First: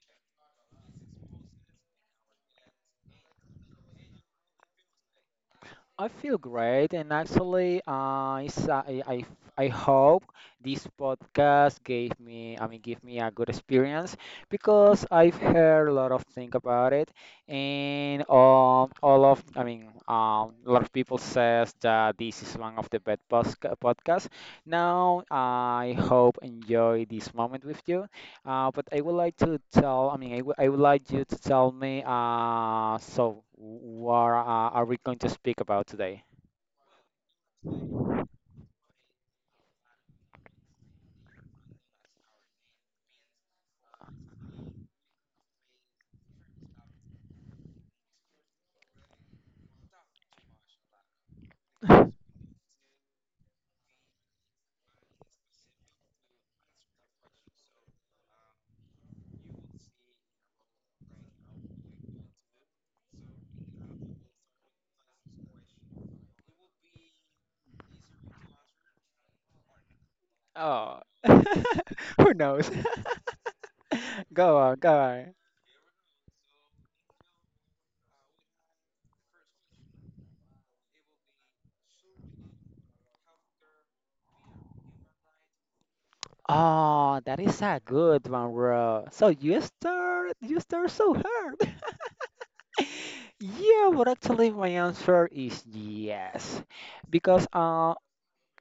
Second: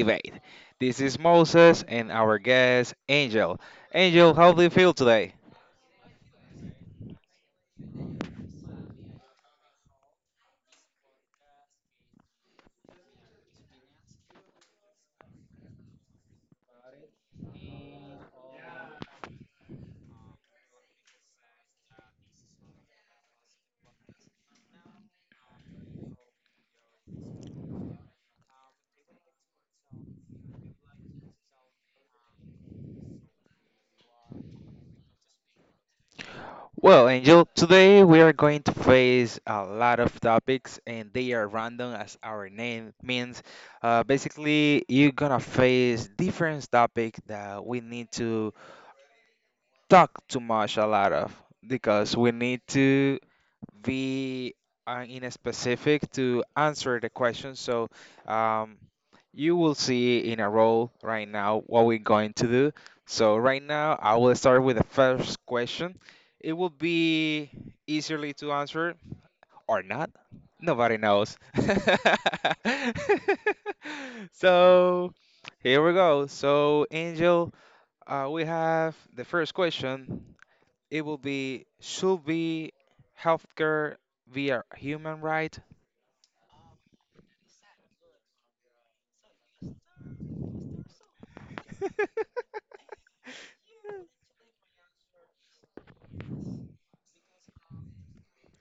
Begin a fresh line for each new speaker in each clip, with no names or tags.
Debate. This is Moses and our guest, Angel. Angel, how do you feel today?
I feel great, and actually, it's, I f- I hope this podcast gave give me a good experience because I've heard a lot of things about it, and all of, I mean, a lot of people says that this is one of the best podcasts. Now, I hope enjoy this moment with you, but I would like to I would like you to tell me, so what are we going to speak about today?
Well, Angel, today we are going to face a lot of topics and they are random as our name means. Basically, you're gonna face different topics that we need to talk too much a lot of because we need to we are in a specific to answer the question. So um, you will see in a row right now what we're going to do. So right now I will start with the first question. It will be easily to answer or not. Nobody
Oh,
knows.
who knows? Go on, go
So
on.
here we go. So Angel, we have the first question. It will be should be healthcare via human right.
Oh, that is a good one, bro. So you start so hard. Yeah, but actually my answer is yes, because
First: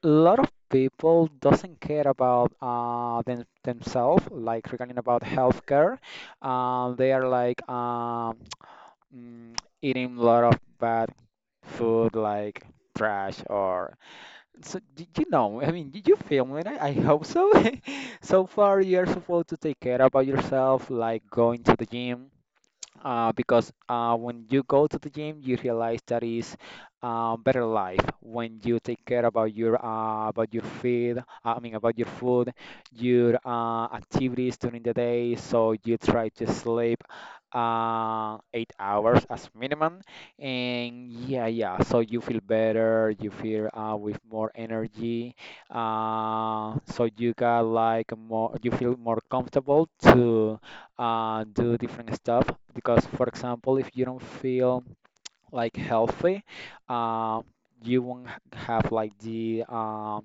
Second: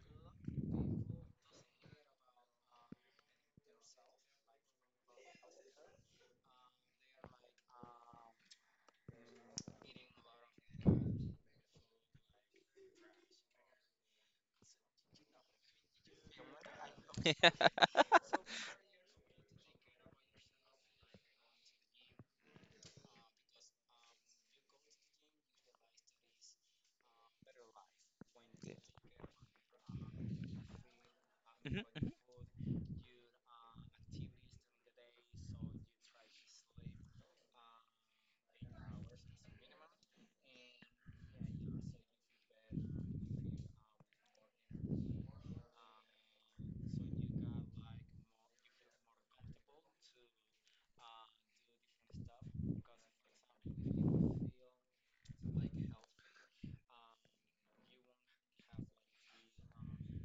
a lot of people doesn't care about themselves, like regarding about healthcare. They are like mm, eating a lot of bad food, like trash or so. You know, I mean, did you feel me? I hope so. So far, you're supposed to take care about yourself, like going to the gym, because when you go to the gym, you realize that is better life. When
Yeah.
you take care about your feed, I mean
Mhm,
about your food, your activities during the day. So you try to sleep 8 hours as minimum, and yeah, yeah. So you feel better. You feel with more energy. So you got like more. You feel more comfortable to do different stuff, because for example if you don't feel like healthy, uh, you won't have like the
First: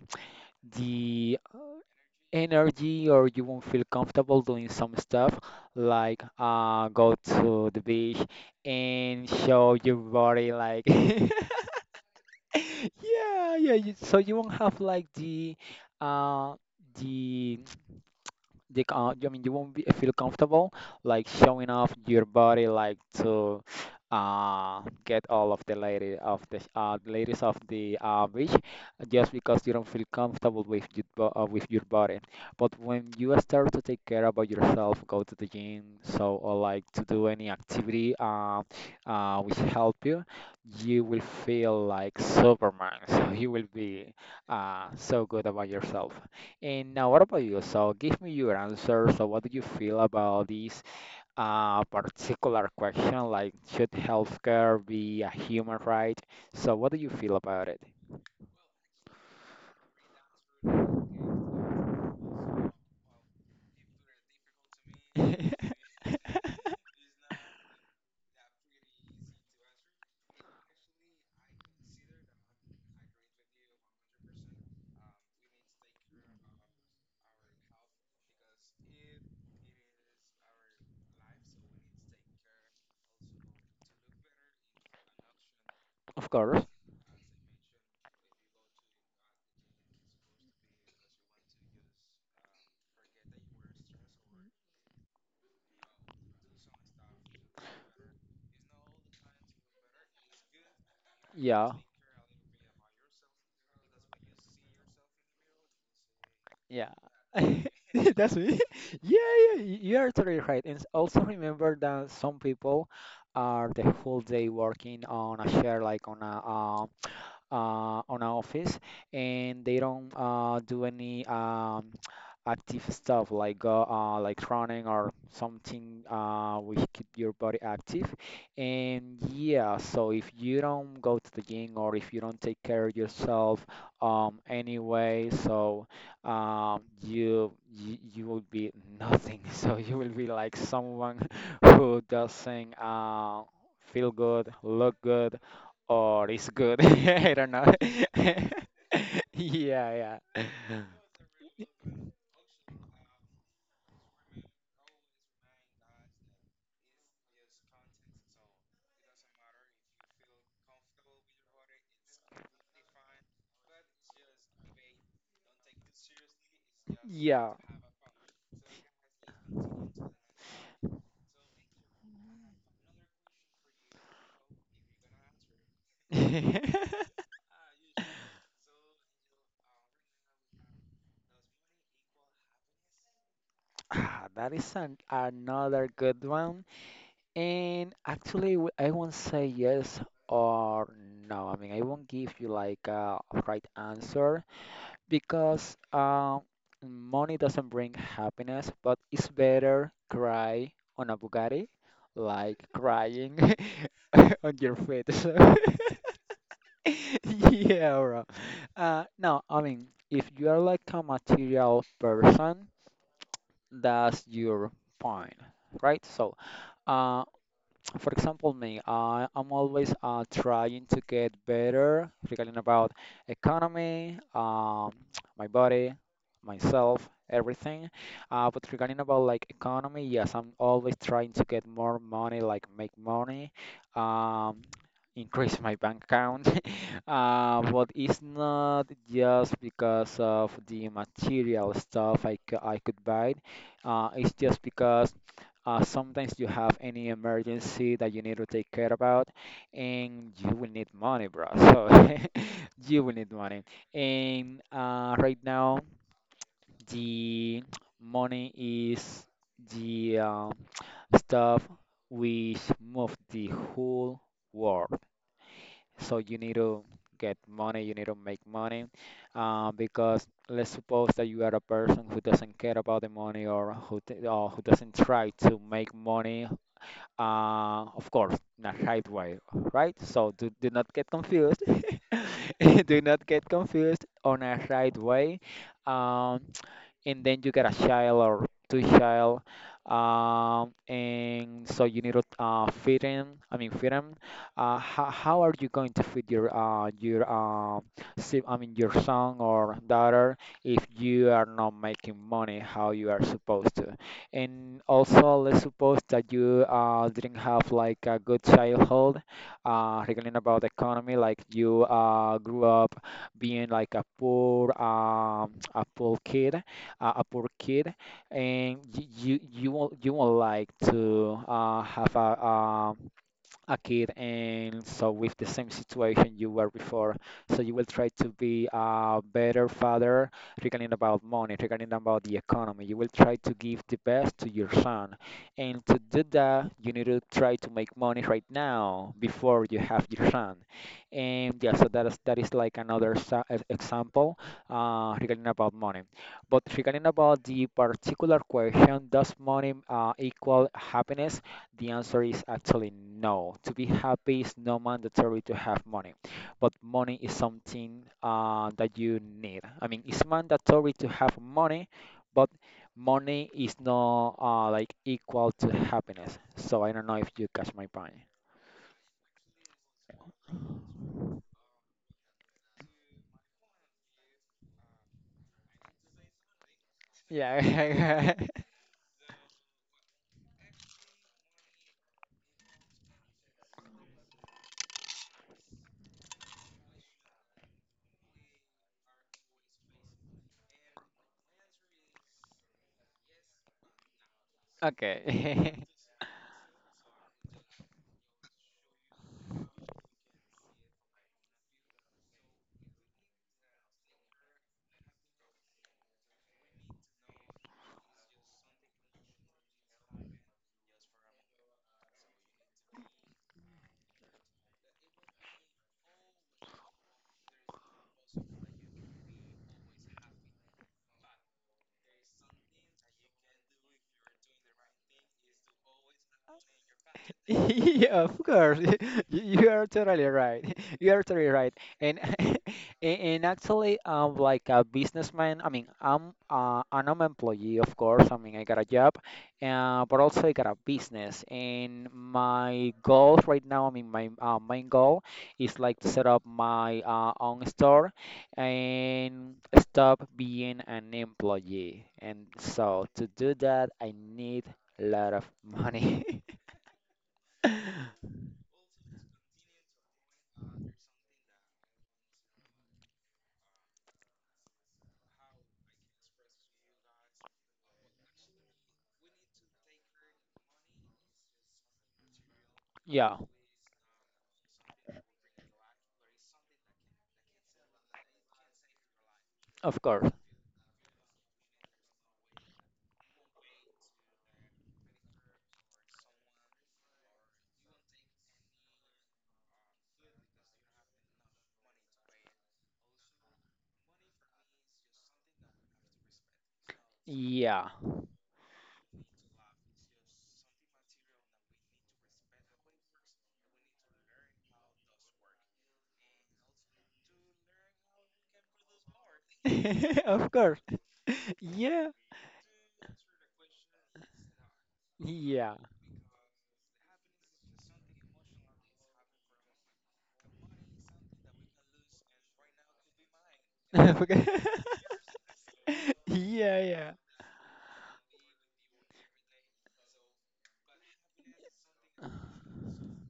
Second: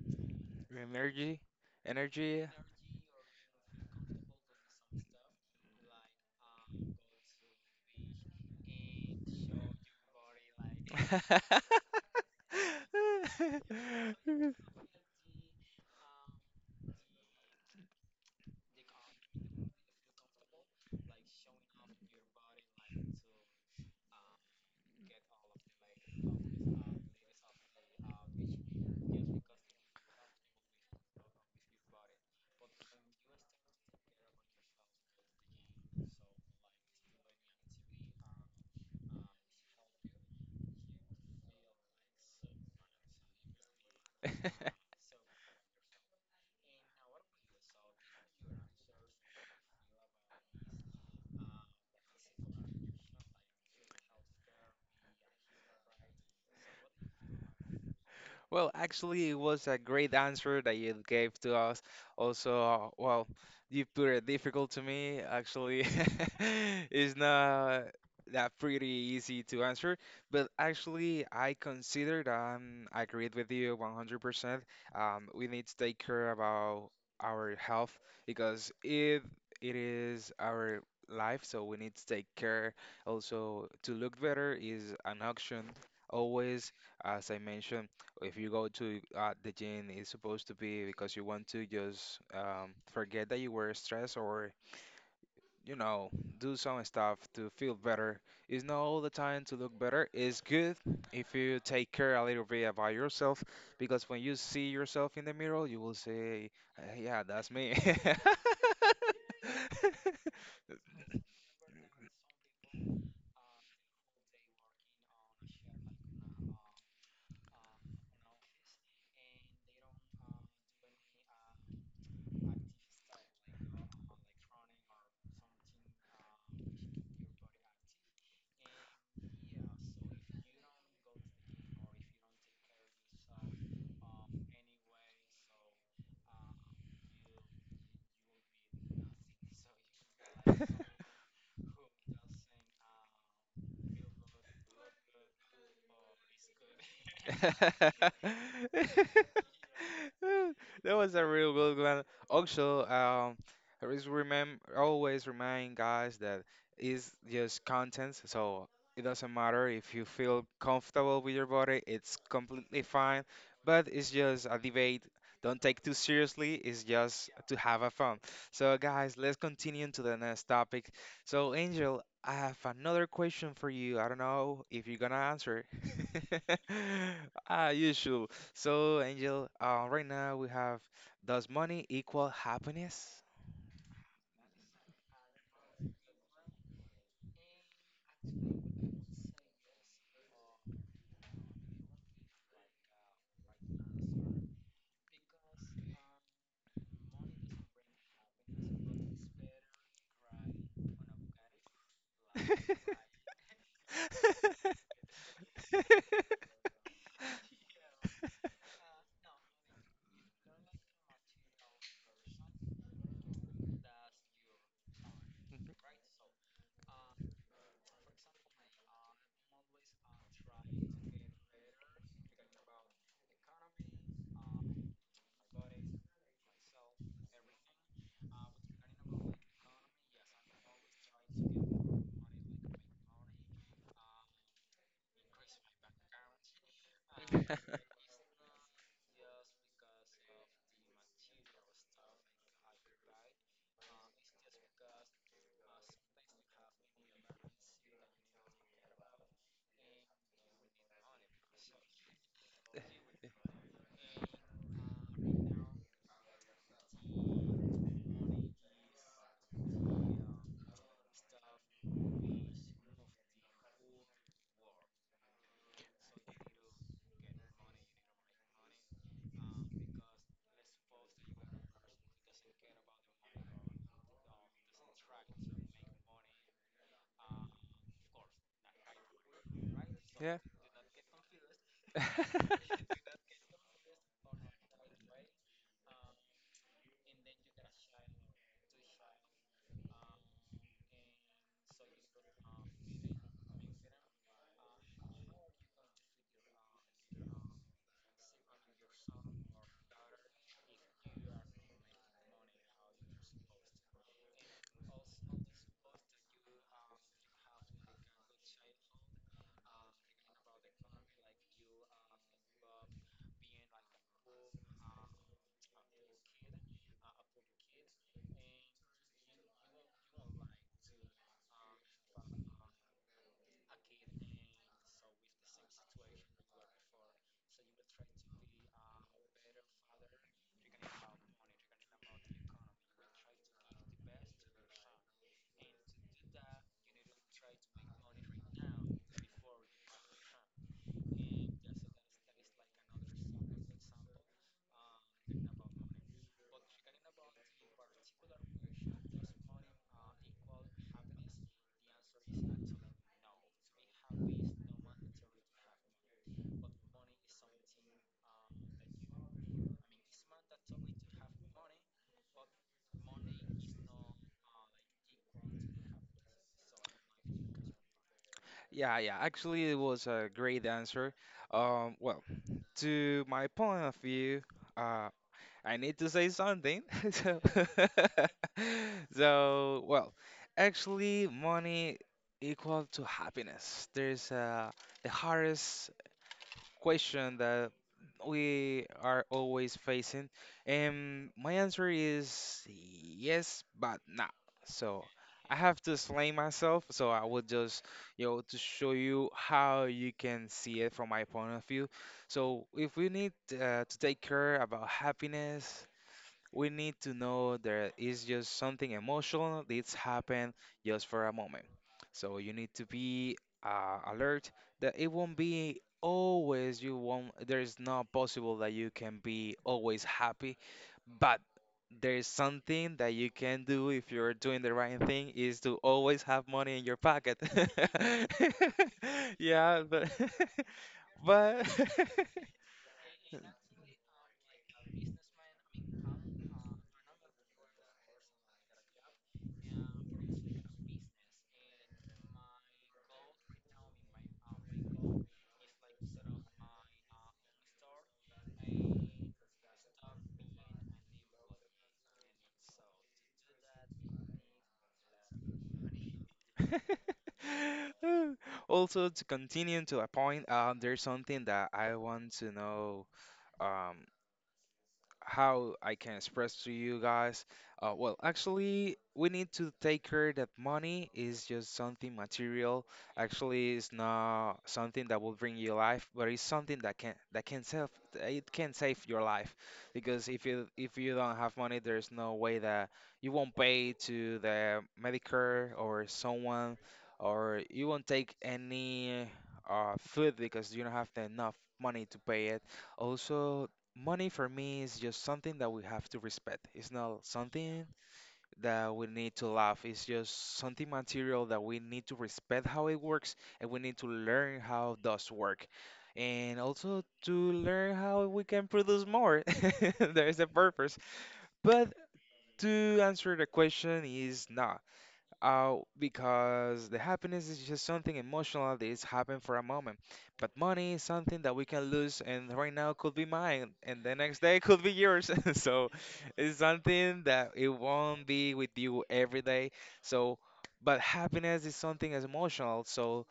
mhm.
the
Energy, energy.
energy, or you won't feel comfortable doing some stuff like go to the beach and show your body, like yeah, yeah, you, so you won't have like uh, the you can't, I mean, you won't feel comfortable, like showing off your body, like to get all of the lady of the ladies of the beach, just because you don't feel comfortable with with your body. But when you start to take care about yourself, go to the gym, so or like to do any activity which help you, you will feel like Superman. So you will be so good about yourself. And now, what about you? So, give me your answer. So, what do you feel about this particular question? Like, should healthcare be a human right? So, what do you feel about it?
Well, actually, it was a great answer that you gave to us. Also, well, you put it difficult to me. Actually, it's not that pretty easy to answer, but actually, I considered I agreed with you 100%. We need to take care about our health because it is our life, so we need to take care. Also, to look better is an option
Of course.
always, as I mentioned. If you go to the gym, it's supposed to be because you want to just forget that you were stressed or, you know, do some stuff to feel better. It's not all the time to look better. It's good if you
Yeah.
take care a little bit about yourself because when you see yourself in the mirror, you will say, "Uh,
Yeah.
Yeah, that's me."
That's me. Yeah, yeah, you are totally right. And also remember that some people are the whole day working on a share, like on a on our office, and they don't do any active stuff, like go like running or something which keep your body active. And yeah, so if you don't go to the gym, or if you don't take care of yourself, anyway, so you will be nothing. So you will be like someone who doesn't feel good, look good, or it's good. I don't know. Yeah,
That was a real
yeah.
good one. Also, always remember, always remind guys that is just content, so it doesn't matter if you feel comfortable with your body, it's completely fine, but it's just a debate. Don't take too seriously. It's just to
Yeah.
have a fun. So guys, let's continue to the next topic. So Angel, I have another question for you. I don't know if you're gonna answer. Usual. So Angel, right now we have, does money equal happiness?
Ah, that is another good one. And actually, I won't say yes or no. I mean, I won't give you like a right answer because money doesn't bring happiness, but it's better cry on a Bugatti like crying on your feet. So Yeah, bro. No, I mean, if you are like a material person, that's your point, right? So, uh, for example, me, I'm always trying to get better regarding about economy, my body, myself, everything. But regarding about like economy, yes, I'm always trying to get more money, like make money, um, increase my bank account. Uh, but it's not just because of the material stuff I could buy. It's just because. Sometimes you have any emergency that you need to take care about, and you will need money, bro. So you will need money. And right now, the money is the stuff which move the whole world. So you need to get money, you need to make money, because let's suppose that you are a person who doesn't care about the money, or who t or who doesn't try to make money, of course, in right way, right? So
Yeah.
do, do not get confused. Do not get confused on a right way. Um, and then you get a child or two child, and so you need to feed him. How are you going to feed your si- I mean your son or daughter if you are not making money, how you are supposed to? And also let's suppose that you didn't have like a good childhood regarding about the economy, like you grew up being like a poor kid, and you won't like to have a kid and so with the same situation you were before, so you will try to be a better father, regarding about money, regarding about the economy, you will try to give the best to your son. And to do that you need to try to make money right now before you have your son. And yeah, so that is like another example regarding about money. But regarding about the particular question, does money equal happiness, the answer is actually no. To be happy is not mandatory to have money, but money is something that you need. I mean, it's mandatory to have money, but money is not like equal to happiness. So I don't know if you catch my point.
Yeah, yeah. Actually, it was a great answer. Well, to my point of view, uh, I need to say something. So,
Yeah.
so, well, actually, money equal to happiness. There's the hardest question that we are always facing. And my answer is yes, but nah. So I
Okay.
have to explain myself. So I would just, you know, to show you how you can see it from my point of view. So if we need to take care about happiness, we need to know there is just something emotional that's happened just for a moment. So you need to be alert that it won't be always, you won't, there is not possible that you can be always happy, but there is something that you can do if you're doing the right thing is to always have money in your pocket.
Yeah, of course. You
Yeah,
are
but
totally right. You are totally
but
right. And and actually, I'm like a businessman. I mean, I'm an employee, of course. I mean, I got a job, but also I got a business. And my goals right now, I mean, my main goal is like to set up my own store and stop being an employee. And so to do that, I need a lot of money.
Also, to continue to a point, there's something that I want to know. Um, how I can express to you guys. Well, actually, we need to take care that money is just something material.
Yeah.
Actually, it's not something that will bring you life, but it's something that can save it can save your life.
Of
Because
course.
if you don't have money, there's no way that you won't pay to the Medicare or someone, or you won't take any food because you don't have the enough money to pay it. Also, money for me is just something that we have to respect. It's not something
Yeah.
that we need to love. It's just something material that we need to respect how it works, and we need to learn how it does work. And also to learn how we can produce more. There's a
Of course.
purpose. But
Yeah.
to answer the question is no,
Yeah.
because the happiness is just something emotional that is happening for a moment. But money is something that we can lose, and right now could be mine, and the next
Okay.
day could be yours. So it's
Yeah, yeah.
something that it won't be with you every day. So, but happiness is something as emotional. So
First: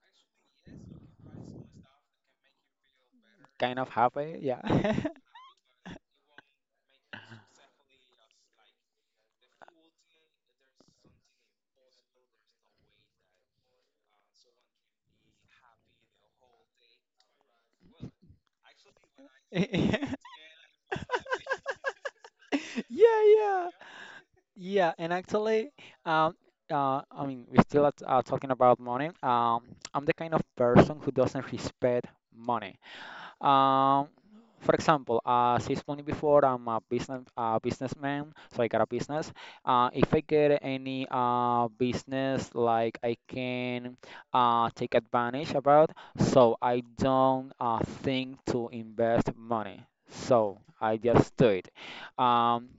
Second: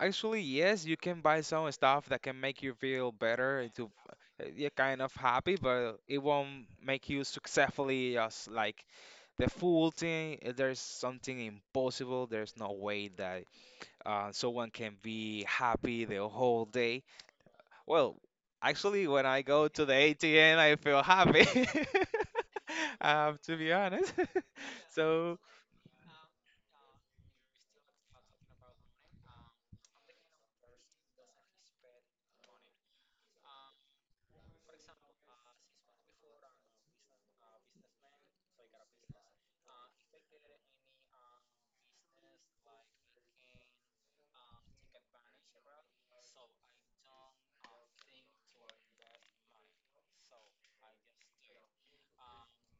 actually, yes, you can buy some stuff that can make you feel better and
Kind of
to
happy. Yeah.
you're kind of happy, but it won't make you successfully just like the full thing. There's something impossible, there's no way that someone can be happy the whole day. Well, actually, when I go to the ATM I feel happy.
Yeah,
To
yeah.
be honest.
Yeah, and
So
actually, um, I mean, we're still talking about money. I'm the kind of person who doesn't respect money. Um, for example, as I explained before, I'm a businessman, so I got a business. If I get any business, like I can take advantage about, so I don't think to invest money. So I just do it. Um,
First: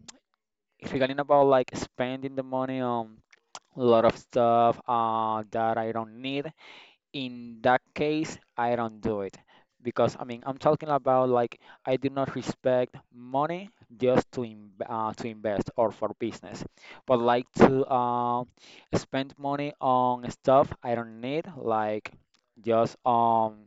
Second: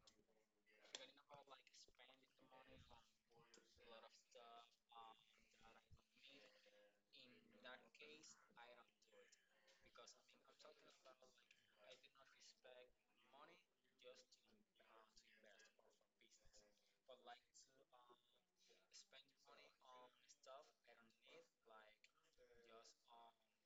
regarding about like spending the money on a lot of stuff that I don't need, in that case I don't do it, because I mean I'm talking about, like, I do not respect money just to to invest or for business, but like to spend money on stuff I don't need, like just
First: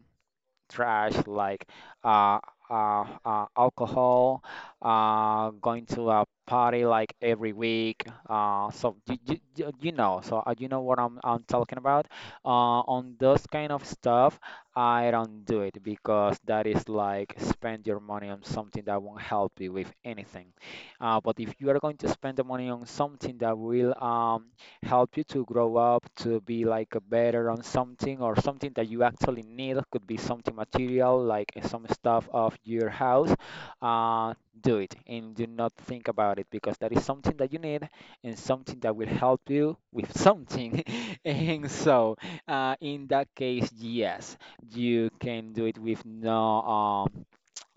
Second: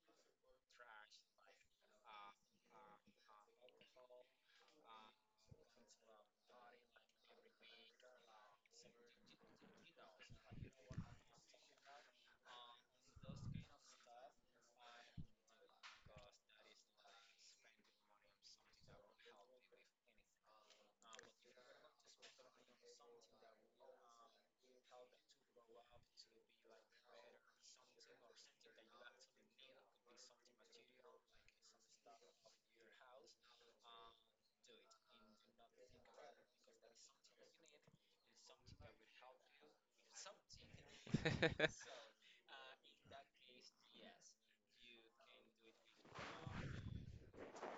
trash, like uh, alcohol, going to a party like every week. So you know, so you know what I'm talking about. On those kind of stuff, I don't do it because that is like spend your money on something that won't help you with anything. But if you are going to spend the money on something that will help you to grow up, to be like a better on something, or something that you actually need, could be something material like some stuff of your house, uh, do it and do not think about it, because that is something that you need and something that will help you with something. And so in that case, yes, you can do it with no um,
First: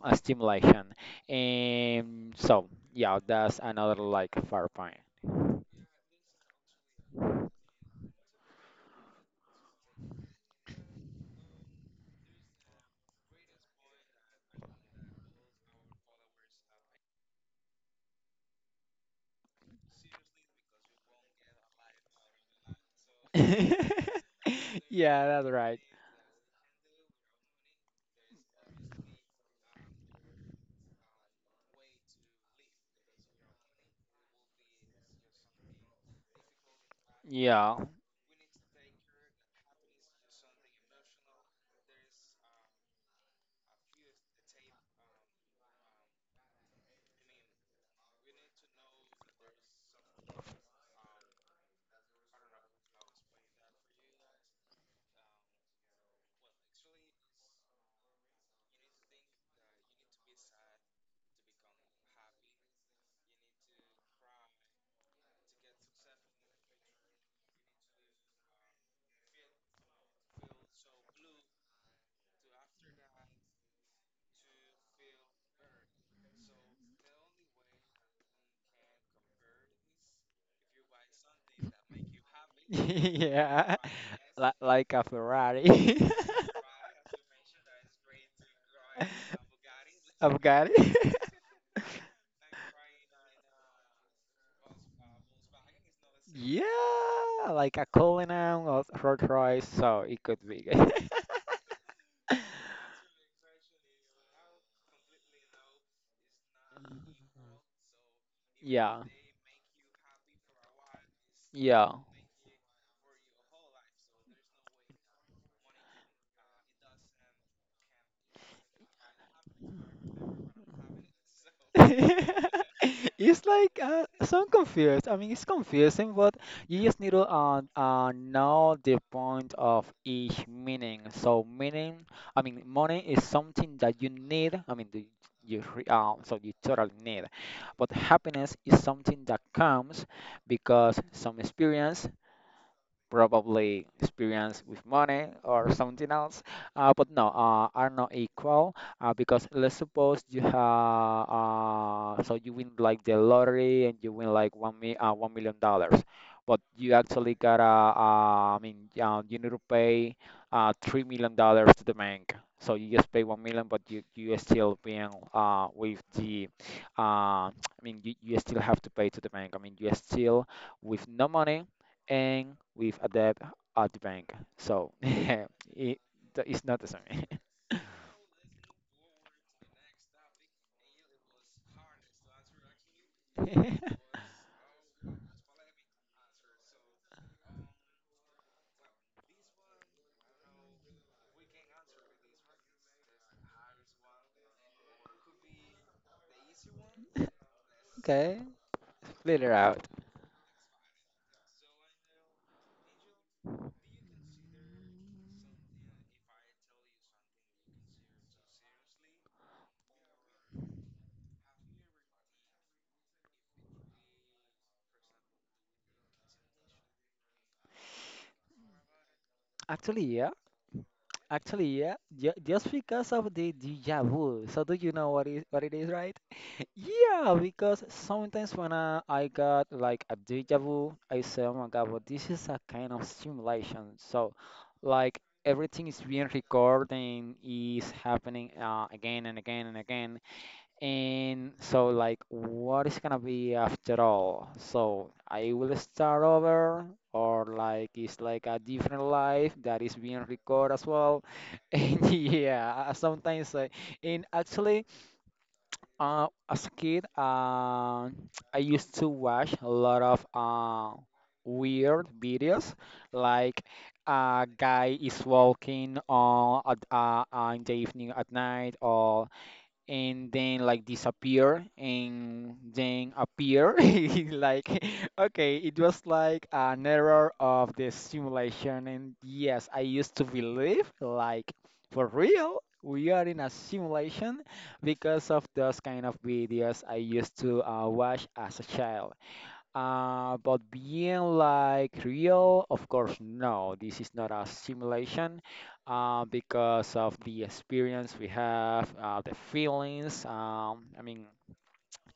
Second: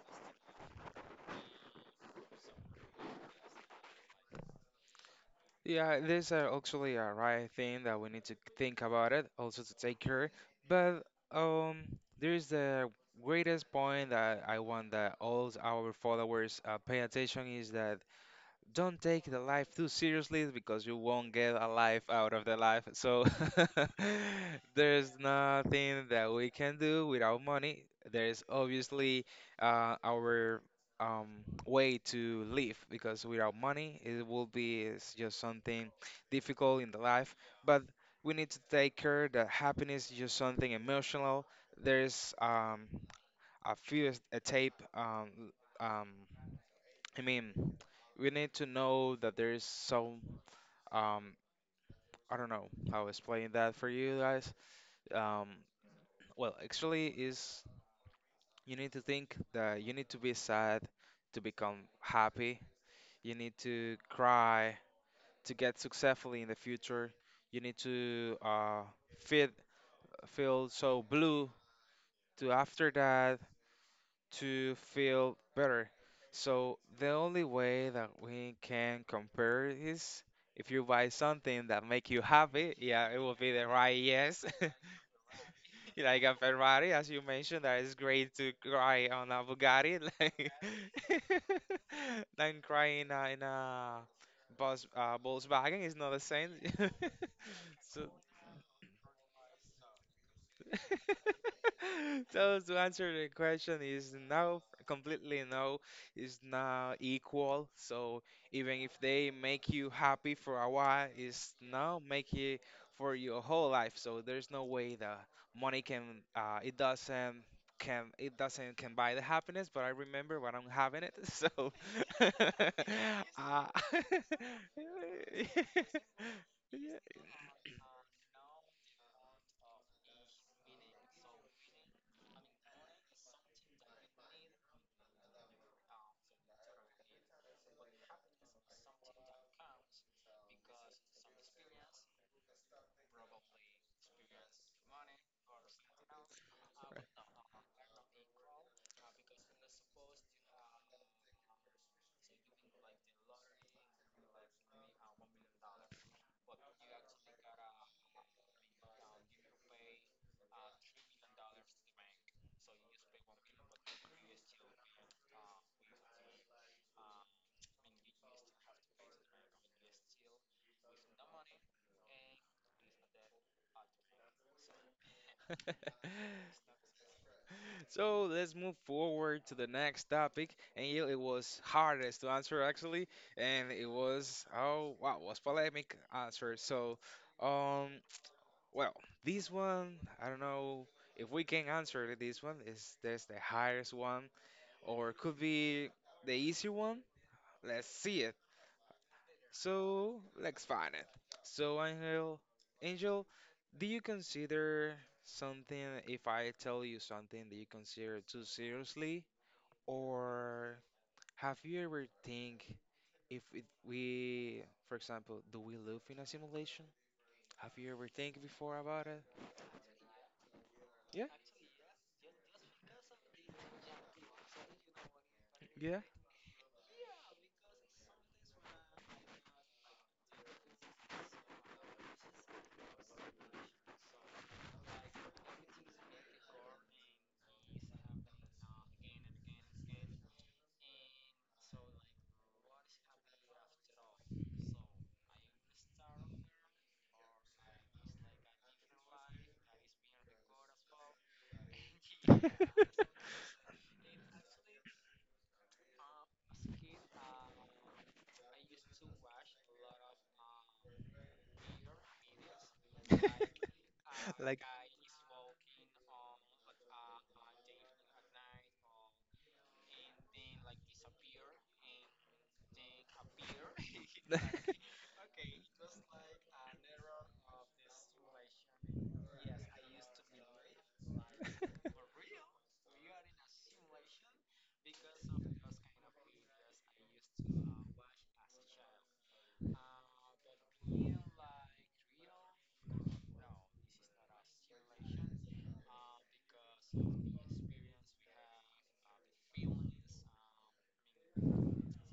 stimulation. And so yeah, that's another like far point.
yeah, there's actually a right thing that we need to think about, it also to take care. But um there's the greatest point that I want that all our followers pay attention is that don't take the life too seriously because you won't get a life out of the life. So there's
Yeah, that's right.
nothing that we can do without money. There's obviously our um, way to live because without money, it will be, it's just something difficult in the life.
Yeah.
But we need to take care that happiness is just something emotional. There's a tape l- um, I mean, we need to know that there is some, um I don't know how to explain that for you guys. Um, well, actually, is you need to think that you need to be sad to become happy. You need to cry to get successfully in the future. You need to feel, so blue to after that to feel better. So the only way that we can compare is if you buy something that make you happy, yeah, it will be the
Yeah.
right yes.
Li- Like a Ferrari.
Like a Ferrari, as you mentioned, that is great to cry on a Bugatti,
I've
like
got it.
than crying in a Volkswagen is not the same.
Yeah, like a
So
Cullinan or Rolls Royce, so it could be good.
so to answer the question is no, completely no, is not equal. So even if
Yeah.
they make you happy for a while, is
Yeah.
not make it for your whole life. So there's no way the money can, it doesn't can buy the happiness. But I remember when I'm having it. So
It's
uh,
like so confused. I mean, it's confusing, but you just need
yeah.
to know the point of each meaning. So meaning, I mean, money is something that you need. I mean, so you totally need. But happiness is something that comes because some experience, probably experience with money or something else. But no, are not equal because let's suppose you have so you win like the lottery and you win like $1 million, but you actually gotta you need to pay $3 million to the bank. So you just pay 1 million, but you are still being with the I mean you, you still have to pay to the bank. I mean you are still with no money and with a debt at the bank. So it's not the same.
So let's move forward to the next topic. And yeah, it was hardest to answer actually, and it was, oh wow, was polemic answer. So, um, well, this one I don't know if we can answer this one. Is there's the hardest one, or could be the easy one? Let's see it.
Okay. Later out.
So let's find it. So Angel, Angel, do you consider something, if I tell you something that you consider too seriously? Or have you ever think if it, we, for example, do we live in a simulation? Have you ever think before about it?
Actually, yeah.
Yeah.
Actually, yeah. Just because of the deja vu. So do you know what is what it is,
Yeah.
right? Yeah, because sometimes when I got like a deja vu, I say, oh my God, well, this is a kind of simulation. So, like everything is being recorded and is happening again and again and again. And so, like, what is gonna be after all? So, I will start over, or like, it's like a different life that is being recorded as well. And yeah, sometimes, and actually, as a kid, I used to watch a lot of weird videos, like a
Like.
guy is walking on at, in the evening at night, or and then like disappear and then appear like okay it was like an error of the simulation, and yes, I used to believe like for real we are in a simulation because of those kind of videos I used to watch as a child. But being like real, of course, no, this is not a simulation because of the experience we have, the feelings. I mean,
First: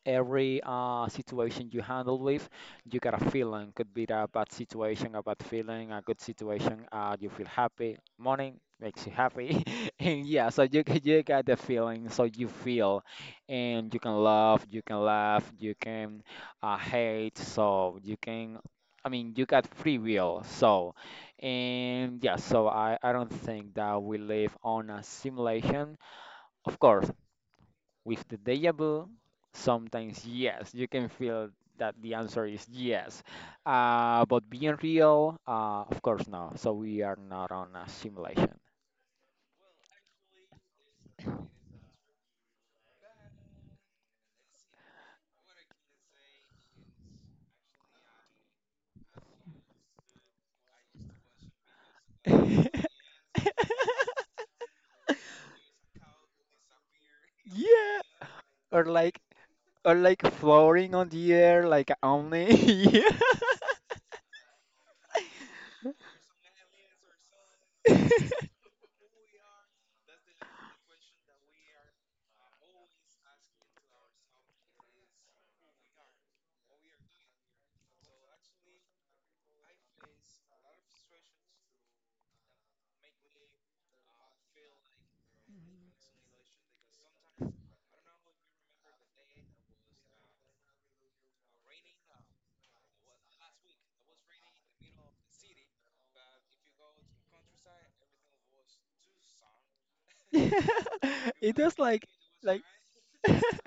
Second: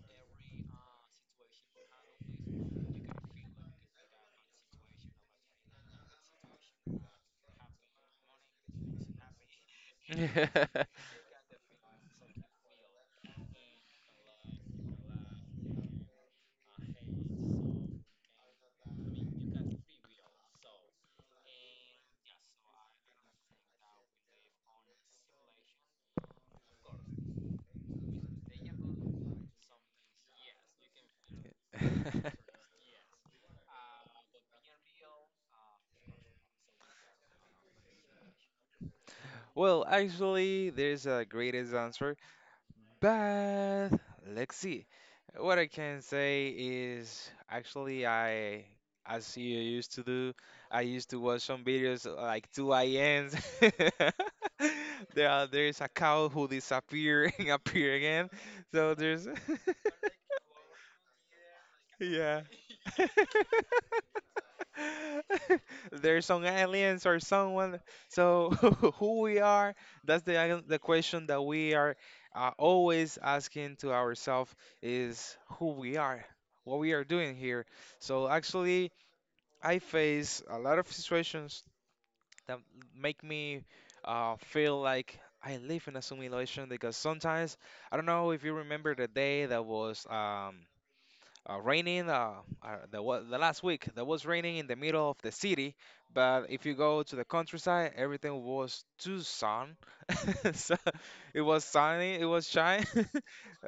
every situation you handle with, you got a feeling. Could be a bad situation, a bad feeling, a good situation. You feel happy. Morning makes you happy, and yeah, so you got the feeling. So you feel, and you can love, you can laugh, you can hate. So you can. I mean, you got free will, so, and yeah, so I don't think that we live on a simulation. Of course, with the deja vu, sometimes yes, you can feel that the answer is yes. But being real, of course, no. So we are not on a simulation.
Well, actually, there's a greatest answer. But let's see. What I can say is, actually, I, as you used to do, I used to watch some videos at, like,
Yeah,
2 a.m. There's a cow who disappear and appear again.
or
So
like
there's
or like floating on the air like a
yeah.
omni. Yeah.
There's some aliens or someone. So who we are? That's the, the question that we are always asking to ourselves, is who we are, what we are doing here. So actually, I face a lot of situations that make me feel like I live in a simulation because sometimes, I don't know if you remember the day that was raining, the last week that was raining in the middle of the city, but if you go to the countryside everything was too sun,
Yeah.
so it
It
was
does like
sunny, it was
like
shine.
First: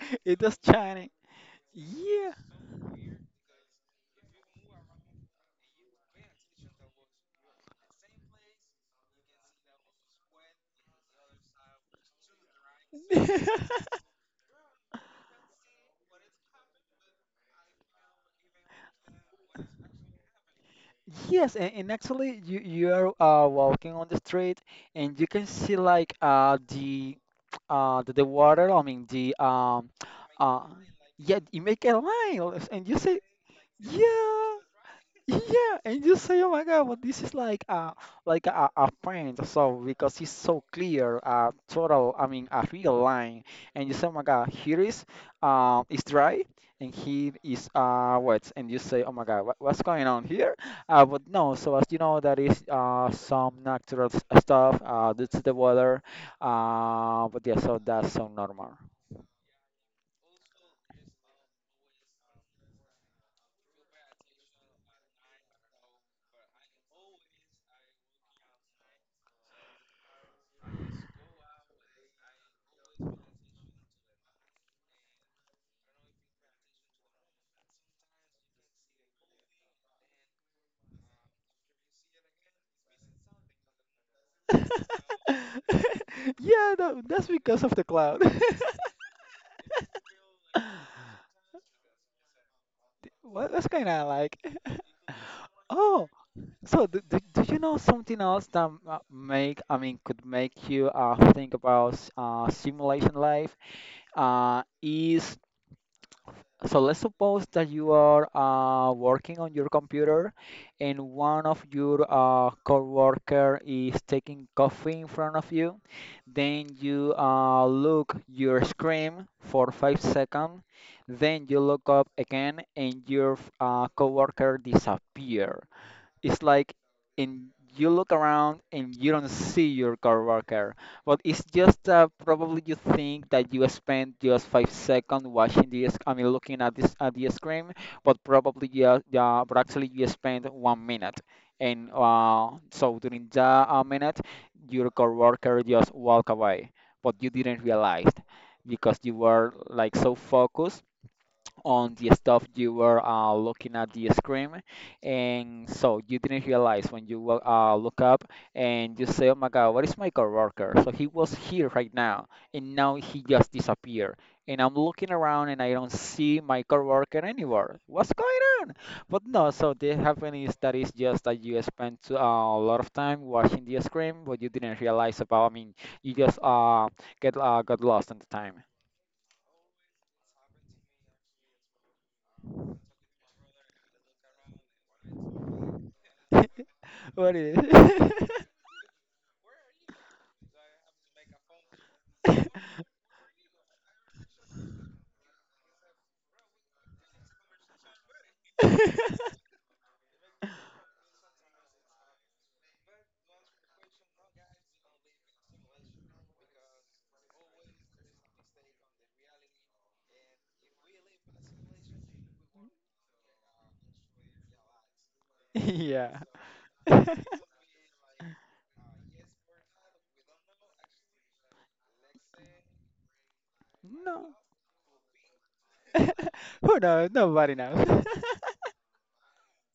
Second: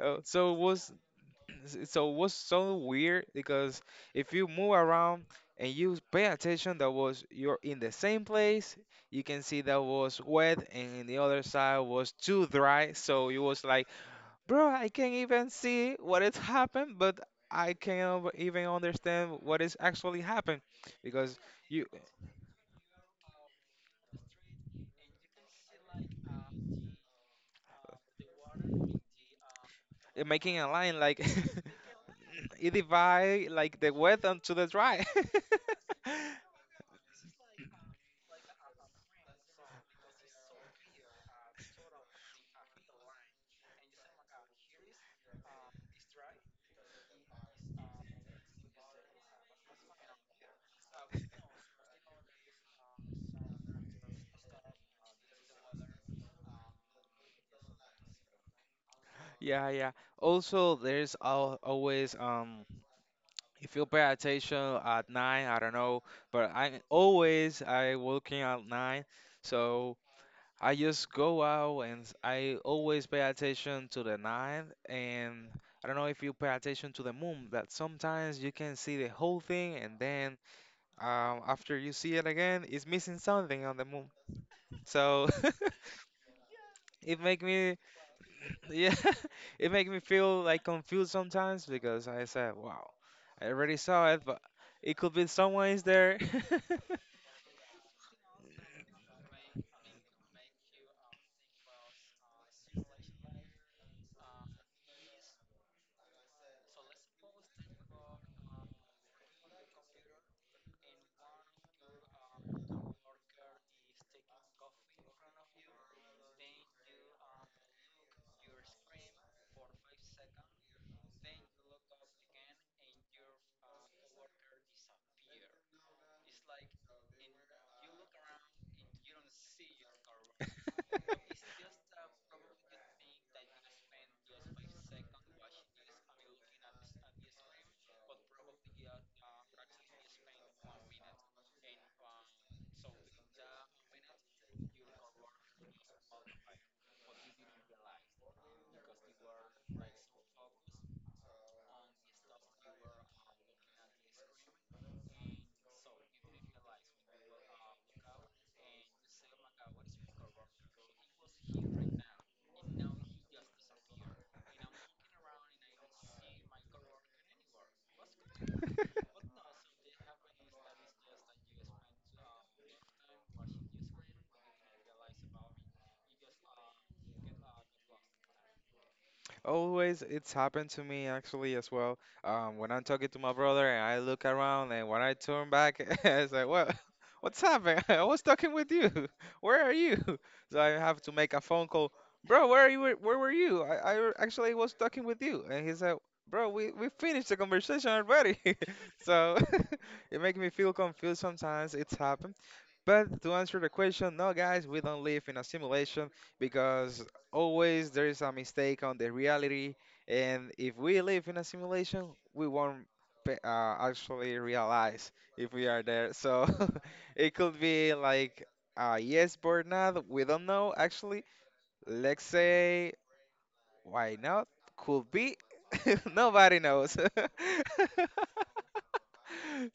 Uh,
it
so
does
it was
shining.
so it
Yeah.
was so weird because if you move around and you pay attention that was you're in the same place, you can see that was wet and the other side was too dry, so it was like, bro, I can't even see what has happened, but I can't even understand what is actually happened because
Yes,
you,
and actually, you're walking on the street, and you can see like the the water. I mean the
making a
uh
line like,
yeah, you make a line,
it
and you say
divide like the wet
yeah.
onto the dry.
Yeah, and you say, "Oh my God, well, this is like a like a paint? So because it's so clear, a total, I mean, a real line." And you say, "Oh my God, here is dry, and here is wet." And you say, "Oh my God, what's going on here?" But no, so as you know, that is some natural stuff due to the weather, but yeah, so that's so normal.
Yeah, yeah. Also, there's al always, if you pay attention at 9, I don't know, but I always I working at 9, so. I just go out and I always pay attention to the night, and I don't know if you pay attention to the moon that sometimes you can see the whole thing and then after you see it again it's missing something on the moon. So
Yeah,
it
that's
make
because
me
of the cloud.
yeah it make me feel like confused sometimes because I said wow I
What's
already
going on,
saw it
like?
but it could be someone is
Oh,
there.
so do you know something else that make I mean could make you think about simulation life? Is so let's suppose that you are working on your computer, and one of your coworker is taking coffee in front of you. Then you look your screen for 5 seconds. Then you look up again, and your coworker disappear. It's like, and you look around and you don't see your coworker, but it's just that probably you think that you spent just 5 seconds watching this. I mean, looking at this at the screen, but probably yeah, yeah, but actually you spent 1 minute. And so during that minute, your coworker just walk away, but you didn't realize because you were like so focused on the stuff you were looking at the screen, and so you didn't realize when you look up and you say, "Oh my God, what is my coworker?" So he was here right now, and now he just disappeared. And I'm looking around and I don't see my coworker anywhere. What's going on? But no, so the happen is that is just that you spent a lot of time watching the screen, but you didn't realize about. I mean, you just get got lost in the time.
Always, it's happened to me actually as well. When I'm talking to my brother and I look around and when I turn back, it's like, what,
What
what's
is?
happening? I was talking with you. Where are you? So I have to make a phone call. Bro, where are you? Where were you? I actually was talking with you. And he's like, bro, we finished the conversation already. So it makes me feel confused sometimes. It's happened. But to answer the question, no, guys, we don't live in a simulation because always there is a mistake on the reality, and if we live in a simulation, we won't actually realize if we are
Yeah.
there. So it could be like, yes, but not. We don't know actually. Let's say, why
No.
not? Could be. Nobody
Who
knows.
knows? Nobody knows.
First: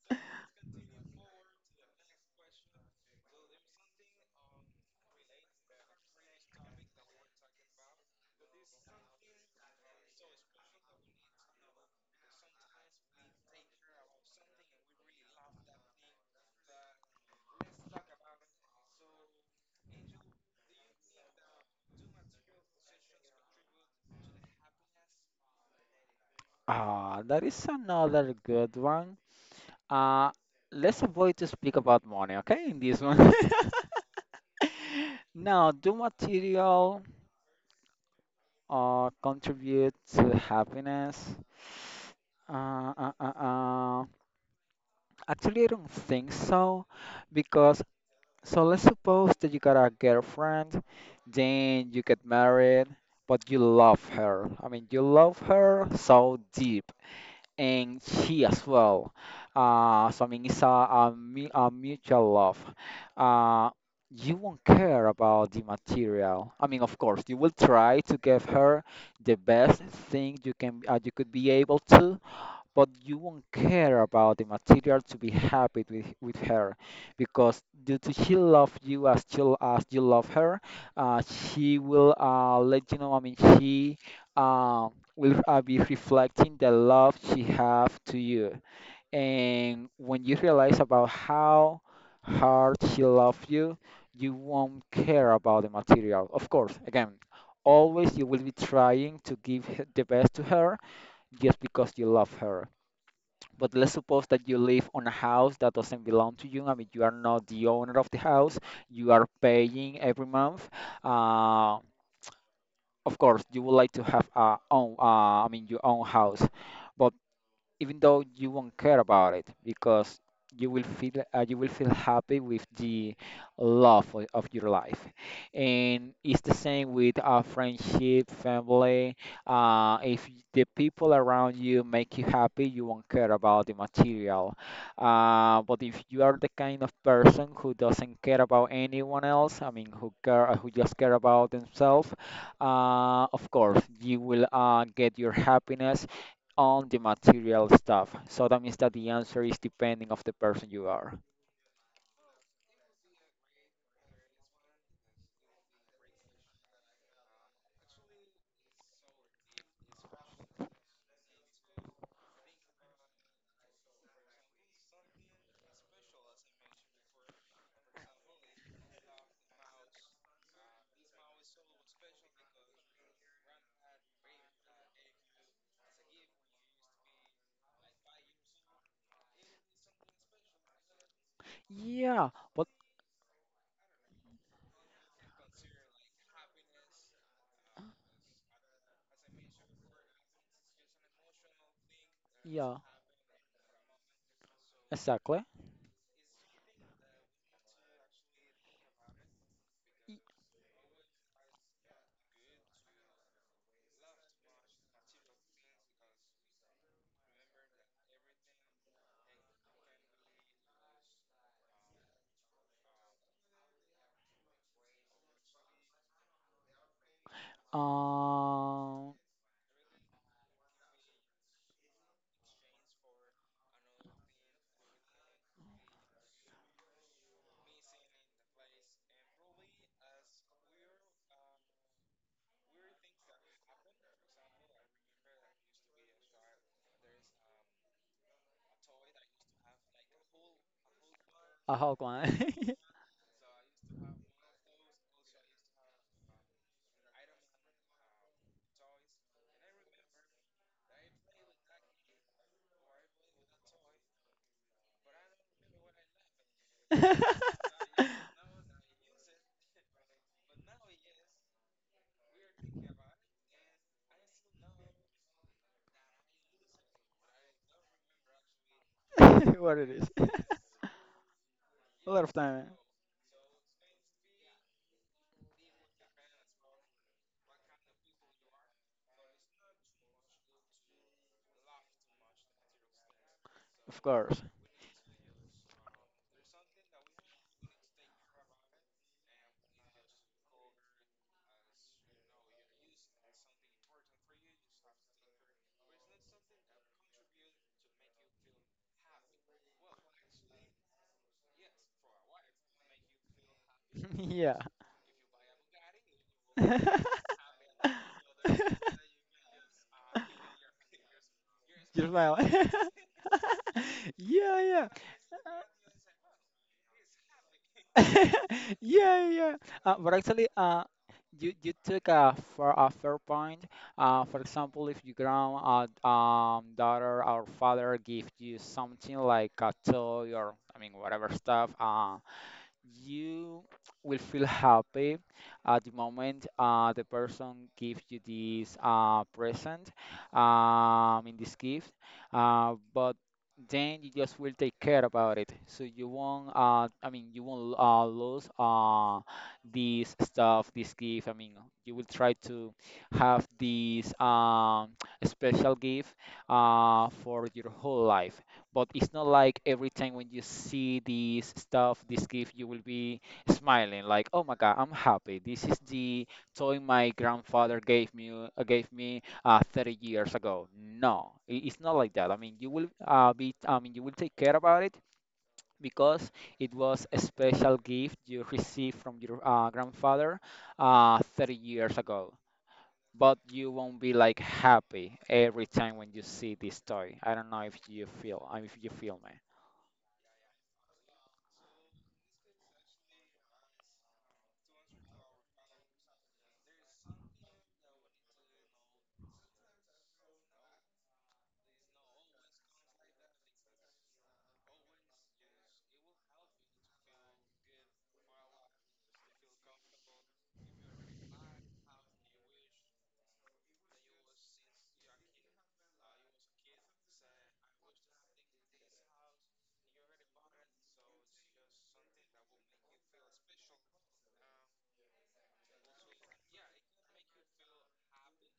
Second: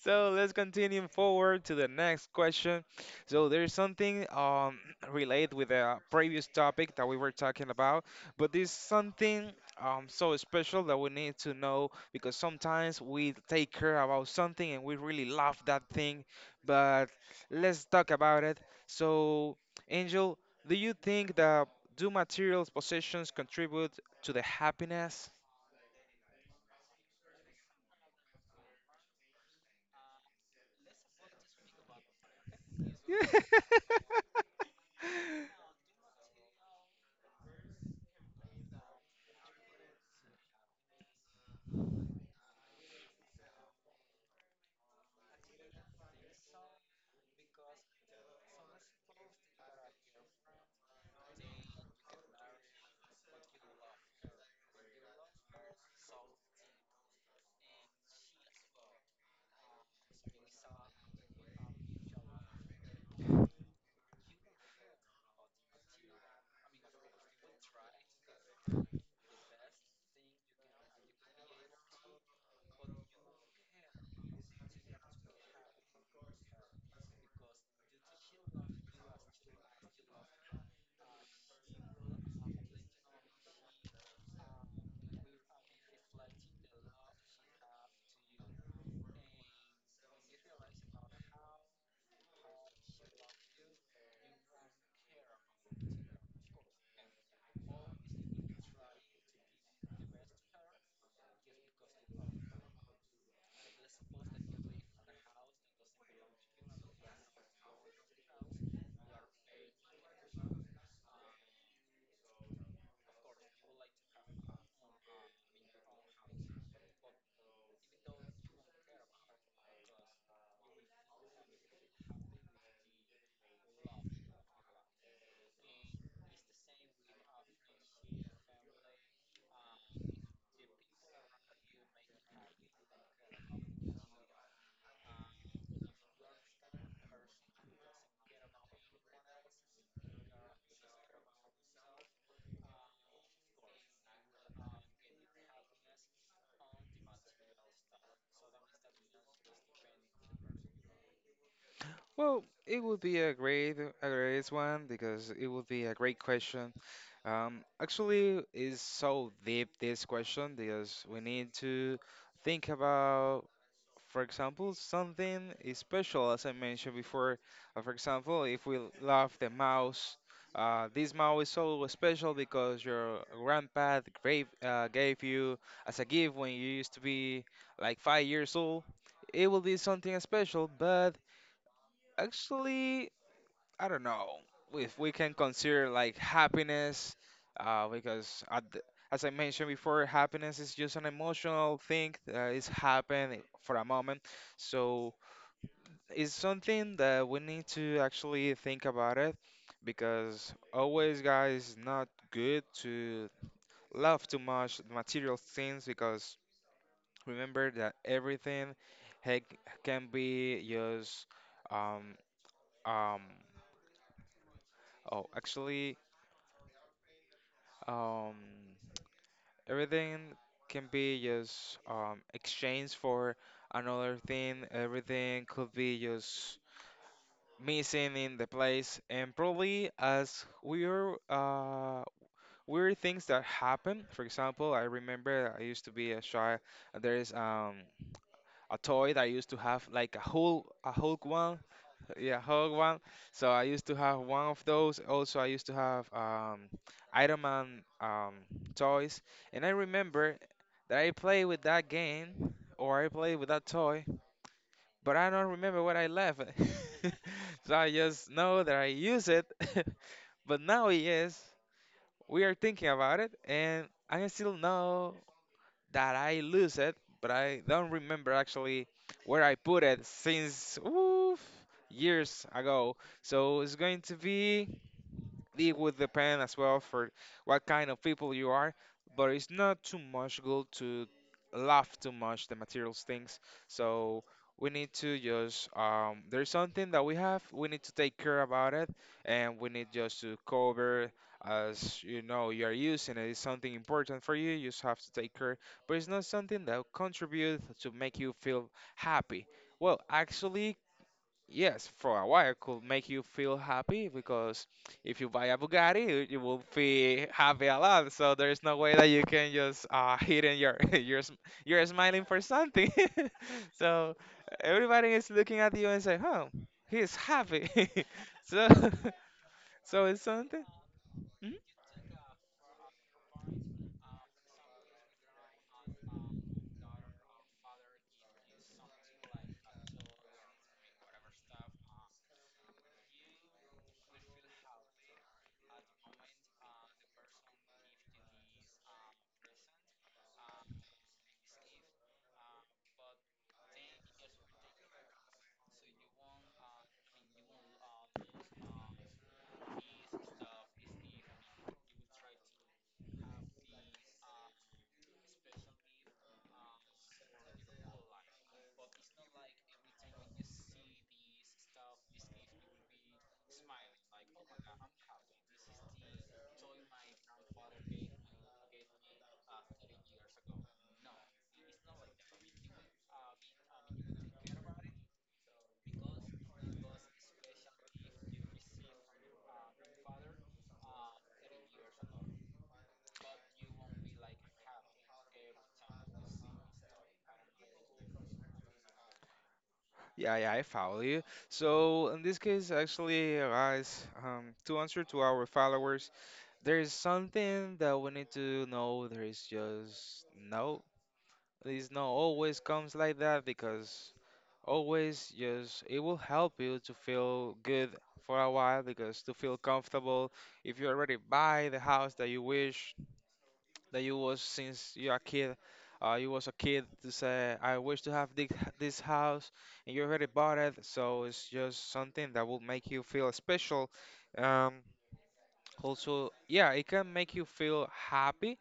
So let's continue forward to the next question. So there's something related with the previous topic that we were talking about, but there's something so special that we need to know because sometimes we take care about something and we really love that thing, but let's talk about it. So Angel, do you think that do materials possessions contribute to the happiness?
Ah, there is another good one. Uh, let's avoid to speak about money, okay? In this one. Now, do material contribute to happiness? Uh, uh, uh, uh. Actually, I don't think so because so let's suppose that you got a girlfriend, then you get married, but you love her. I mean, you love her so deep, and she as well. So I mean, it's a mutual love. Uh, you won't care about the material. I mean, of course, you will try to give her the best thing you can you could be able to, but you won't care about the material to be happy with her because due to she love you as you love her, she will let you know, I mean she um, will be reflecting the love she have to you. And when you realize about how hard she love you, you won't care about the material, of course again, always you will be trying to give the best to her, just because you love her. But let's suppose that you live on a house that doesn't belong to you. I mean, you are not the owner of the house. You are paying every month. Uh, of course, you would like to have a own. I mean, your own house. But even though you won't care about it because you will feel happy with the love of your life. And it's the same with friendship family. Uh, if the people around you make you happy, you won't care about the material. But if you are the kind of person who doesn't care about anyone else, I mean who care who just care about themselves, of course you will get your happiness on the material stuff. So that means that the answer is depending of the person you are.
Well, it would be a great one because it would be a great question. Actually, it's so deep this question because we need to think about, for example, something is special, as I mentioned before. For example, if we love the mouse, this mouse is so special because your grandpa gave you as a gift when you used to be like 5 years old. It will be something special, but
Yeah, but
actually. I don't know if we can consider like happiness, because as I mentioned before, happiness is just an emotional thing that is
yeah,
happened for a moment. So
exactly.
it's something that we need to actually think about it, because always, guys, not good to love too much material things because remember that everything heck, can be just um um oh actually um
Um,
everything can be just exchanged for another thing. Everything could be just missing in the place. And probably as weird, weird things that happen. For example, I remember I used to be a child. There is a toy that I used to have, like a Hulk one
a hot one.
yeah, hog one. So I used to have one of those. Also, I used to have Iron Man toys, and I remember that I played with that game or I played with that toy, but I don't remember what I left. So I just know that I use it, but now yes, we are thinking about it, and I still know that I lose it, but I don't remember actually where I
What
put
it
it
is?
since oof,
A lot of
years
time,
ago. So it's going to be it would depend as well for what kind of people you are, but it's not too much good to love too much the materials things.
of
So
course.
we need to just there's something that we have. We need to take care about it, and we need just to cover as you know you are using it. It's something important for you. You just have to take care, but it's not something that contributes to make you feel happy. Well, actually, yes, for a while could make you feel happy
Yeah.
because if you buy a Bugatti, you will be happy a lot. So there's no way that you can just hidden your you're sm- you're
You're
smiling for
smiling.
something. So
Yeah, yeah.
everybody is looking at you and say, "Oh, he's happy." So
Yeah, yeah.
so
But
it's
actually,
something. Mhm.
you you took a fair point. For example, if your grand daughter or father gives you something like a toy or I mean whatever stuff, you will feel happy at the moment the person gives you this present, in this gift, but then you just will take care about it. So you won't, I mean, you won't lose this stuff, this gift. I mean, you will try to have this special gift for your whole life, but it's not like every time when you see this stuff, this gift, you will be smiling like, "Oh my God, I'm happy. This is the toy my grandfather gave me 30 years ago." No, it's not like that. I mean, you will you will take care about it because it was a special gift you received from your grandfather 30 years ago. But you won't be like happy every time when you see this toy. I don't know if you feel me.
Yeah, yeah, I follow you. So in this case, actually, guys, to answer to our followers, there is something that we need to know. There is just no, it's not always comes like that because always just it will help you to feel good for a while because to feel comfortable if you already buy the house that you wish that you was since you're a kid you was a kid to say I wish to have this house and you already bought it, so it's just something that will make you feel special. um, Also, yeah, it can make you feel happy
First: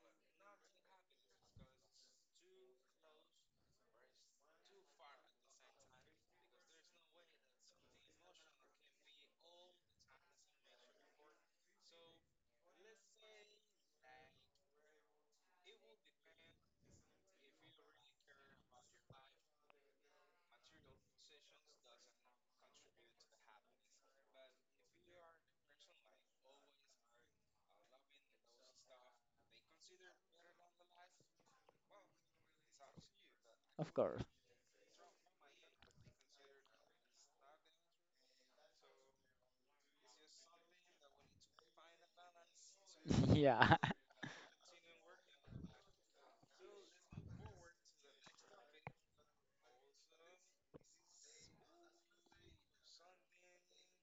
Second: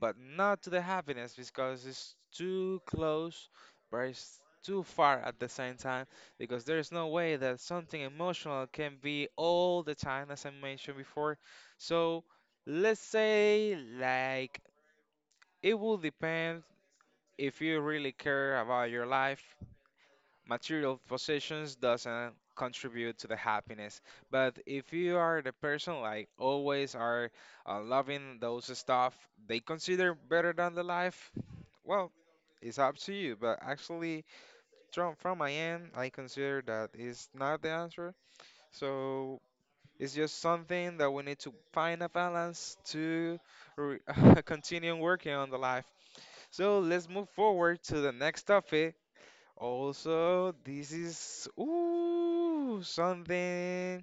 but not to the happiness because it's too close, but it's too far at the same time. Because there's no way that something emotional can be all the time, as I mentioned before. So let's say, like, it will depend if you really care about your life. Material possessions doesn't contribute to the happiness, but if you are the person like always are loving those stuff, they consider better than the life. Well, it's up to you, but
Of course.
actually, from my end, I consider that is not the answer. So it's just something that we need to find a balance to
Yeah.
re continue working on the life. So let's move forward to the next topic. Also, this is ooh something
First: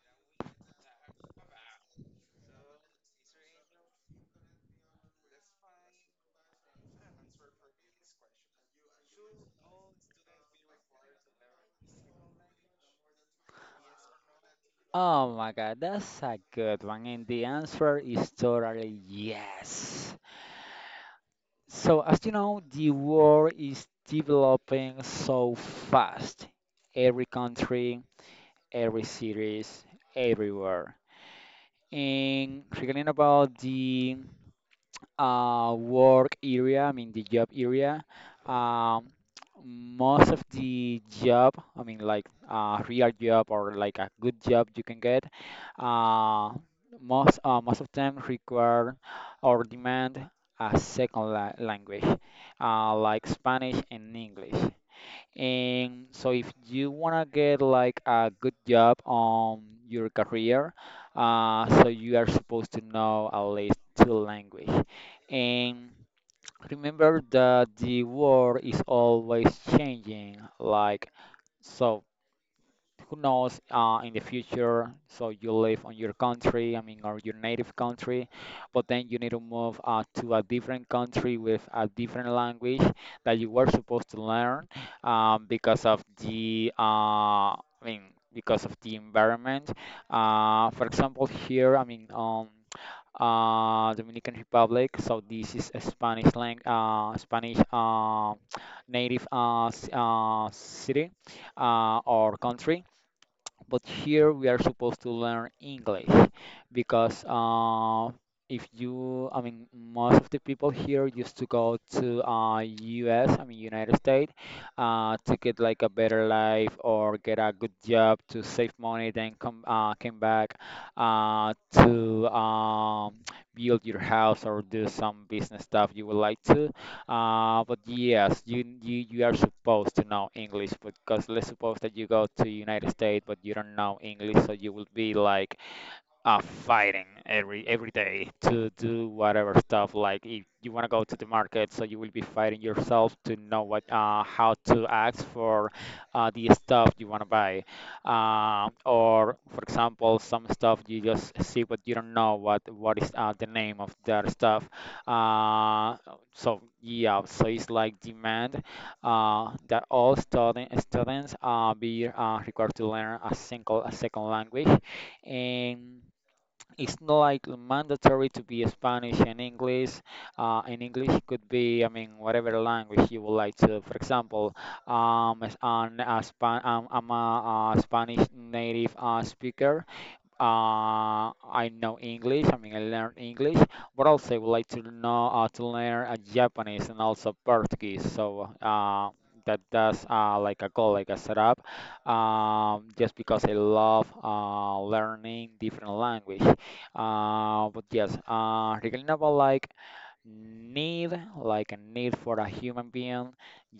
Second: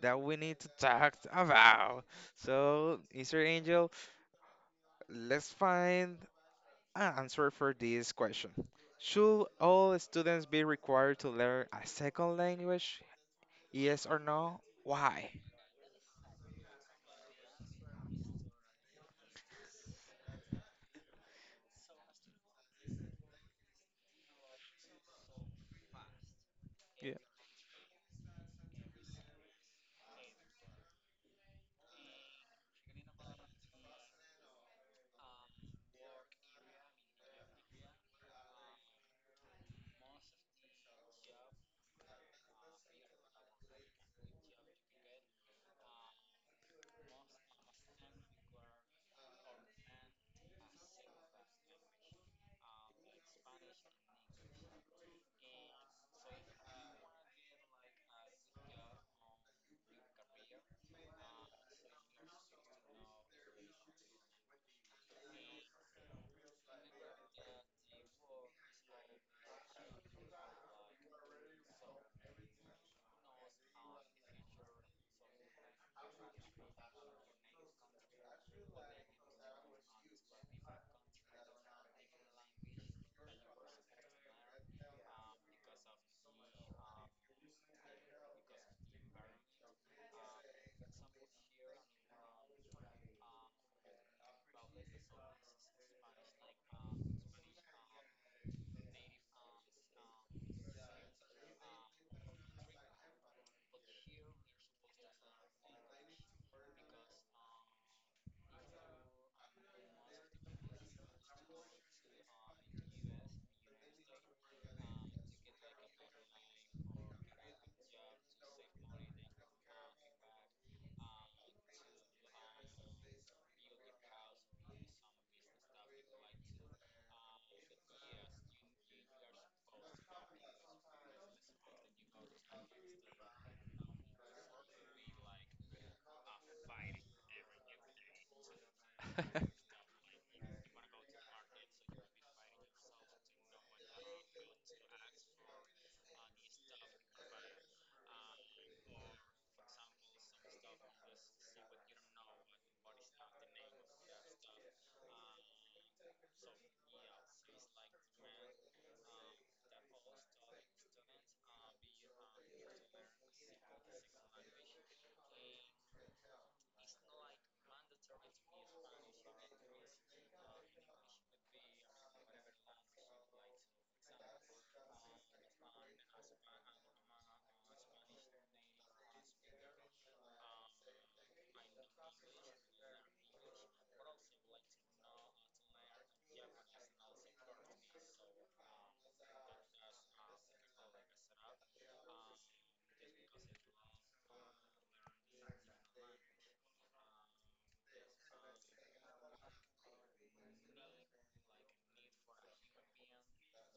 that we need to talk about. So, Mr. Angel, let's find an answer for this question. Should all students be required to learn a second language? Yes or no? Why?
Oh my God, that's a good one. And the answer is totally yes. So, as you know, the world is developing so fast.
Yeah.
Every country, every cities, everywhere. And regarding about the work area, I mean the job area, um, most of the job, I mean like a real job or like a good job you can get, uh, most of them require or demand a second la language, like Spanish and English. And so if you wanna get like a good job on your career, so you are supposed to know at least two language. And remember that the world is always changing. Like, so who knows, in the future. So you live on your country, I mean, or your native country, but then you need to move, to a different country with a different language that you were supposed to learn, because of the, I mean, because of the environment. For example, here, I mean, Dominican Republic. So this is a Spanish lang Spanish, native, city, or country, but here we are supposed to learn English, because if you, I mean, most of the people here used to go to US, I mean, United States, to get like a better life or get a good job to save money, then come came back to build your house or do some business stuff you would like to. But yes, you are supposed to know English, because let's suppose that you go to United States but you don't know English, so you will be like, uh, fighting every day to do whatever stuff. Like, if you want to go to the market, so you will be fighting yourself to know what how to ask for the stuff you want to buy. Or for example, some stuff you just see, but you don't know what is the name of that stuff. Uh, so yeah, so it's like demand that all students be required to learn a second language, and it's not like mandatory to be Spanish and English. And English could be, I mean, whatever language you would like to. For example, as I'm a Spanish native speaker. I know English. I mean, I learn English, but also I would like to know to learn Japanese and also Portuguese. So that's like a goal, like a setup, just because I love learning different language. But yes, regarding about like need, like a need for a human being,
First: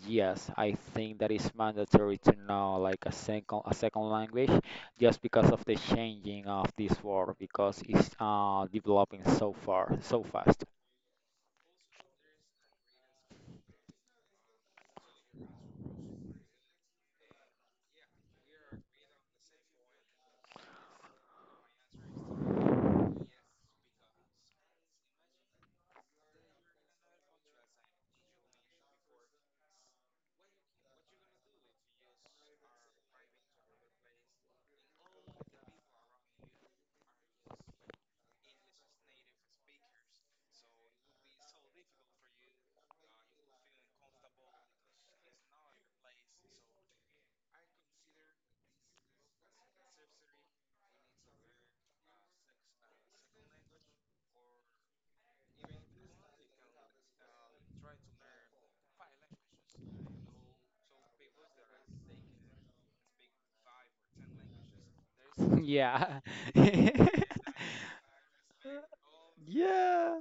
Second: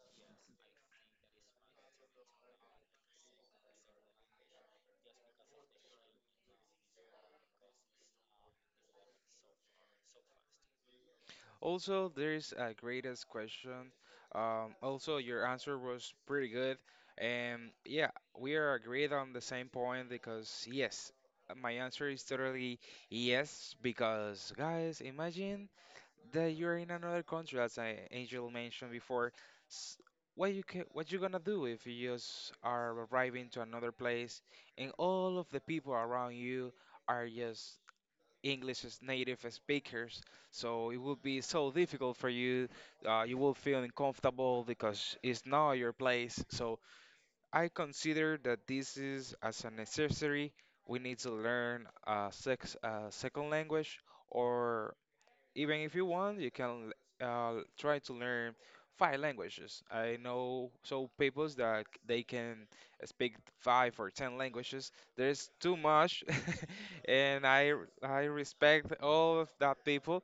yes, I think that is mandatory to know like a second language, just because of the changing of this world, because it's developing so far, so fast.
Also, there's a greatest question. Also, your answer was pretty good. And yeah, we are agreed on the same point because yes, my answer is totally yes. Because, guys, imagine that you're in another country, as I, Angel mentioned before. S- what you ca what you gonna do if you just are arriving to another place and all of the people around you are just English as native speakers? So it will be so difficult for you. You will feel uncomfortable because it's not your place. So I consider that this is as a necessary. We need to learn a sex a second language or even if you want, you can try to learn five languages. I know so people that they can speak five or ten languages. There's too
Yeah.
much, and I respect all of that
Yeah,
people.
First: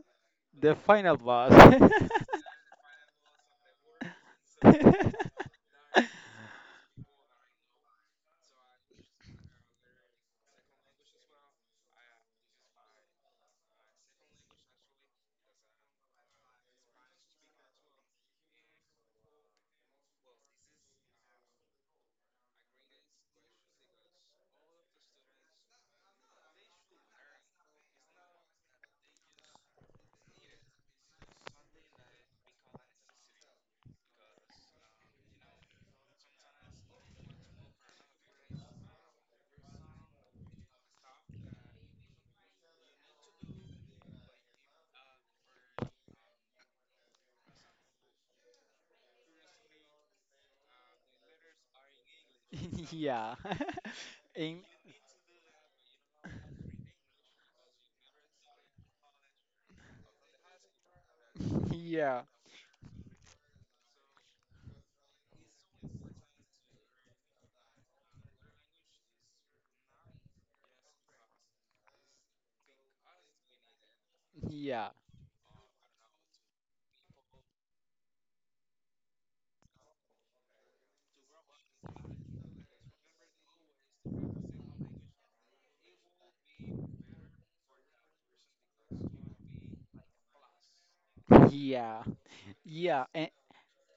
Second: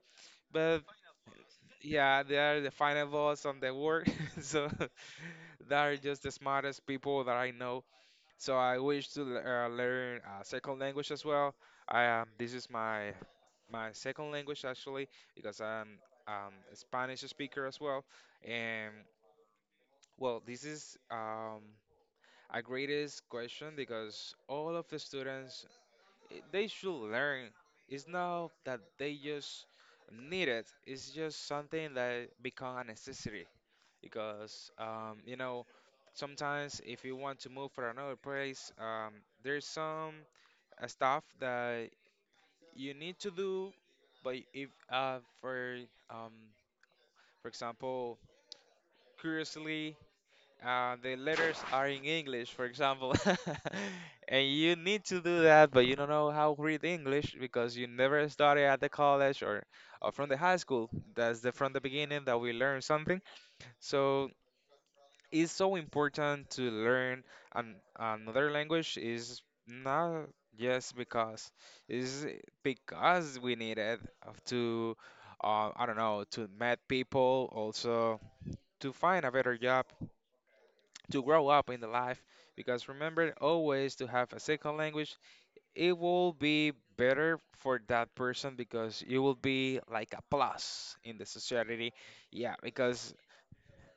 the
But
final boss.
yeah, they are the final boss on the work. So they are just the smartest people that I know. So I wish to learn a second language as well. I this is my my second language actually because I'm a Spanish speaker as well. And well, this is a greatest question because all of the students eh, they should learn. It's not that they just need it. It's just something that become a necessity because you know sometimes if you want to move for another place, there's some stuff that you need to do, but if for um, for example, curiously. The letters are in English, for example,
Yeah.
and
And
you need to do that, but you don't know how to read English because you never started at the college, or from the high school. That's the from the
yeah,
beginning that we learn something. So it's so important to learn an, another language is not just because it's because we need it
yeah,
to I don't know, to meet people, also to find a better job, to grow up in the life, because remember always to have a second language it will be better for that person because it will be like a plus in the society,
yeah,
yeah,
yeah.
because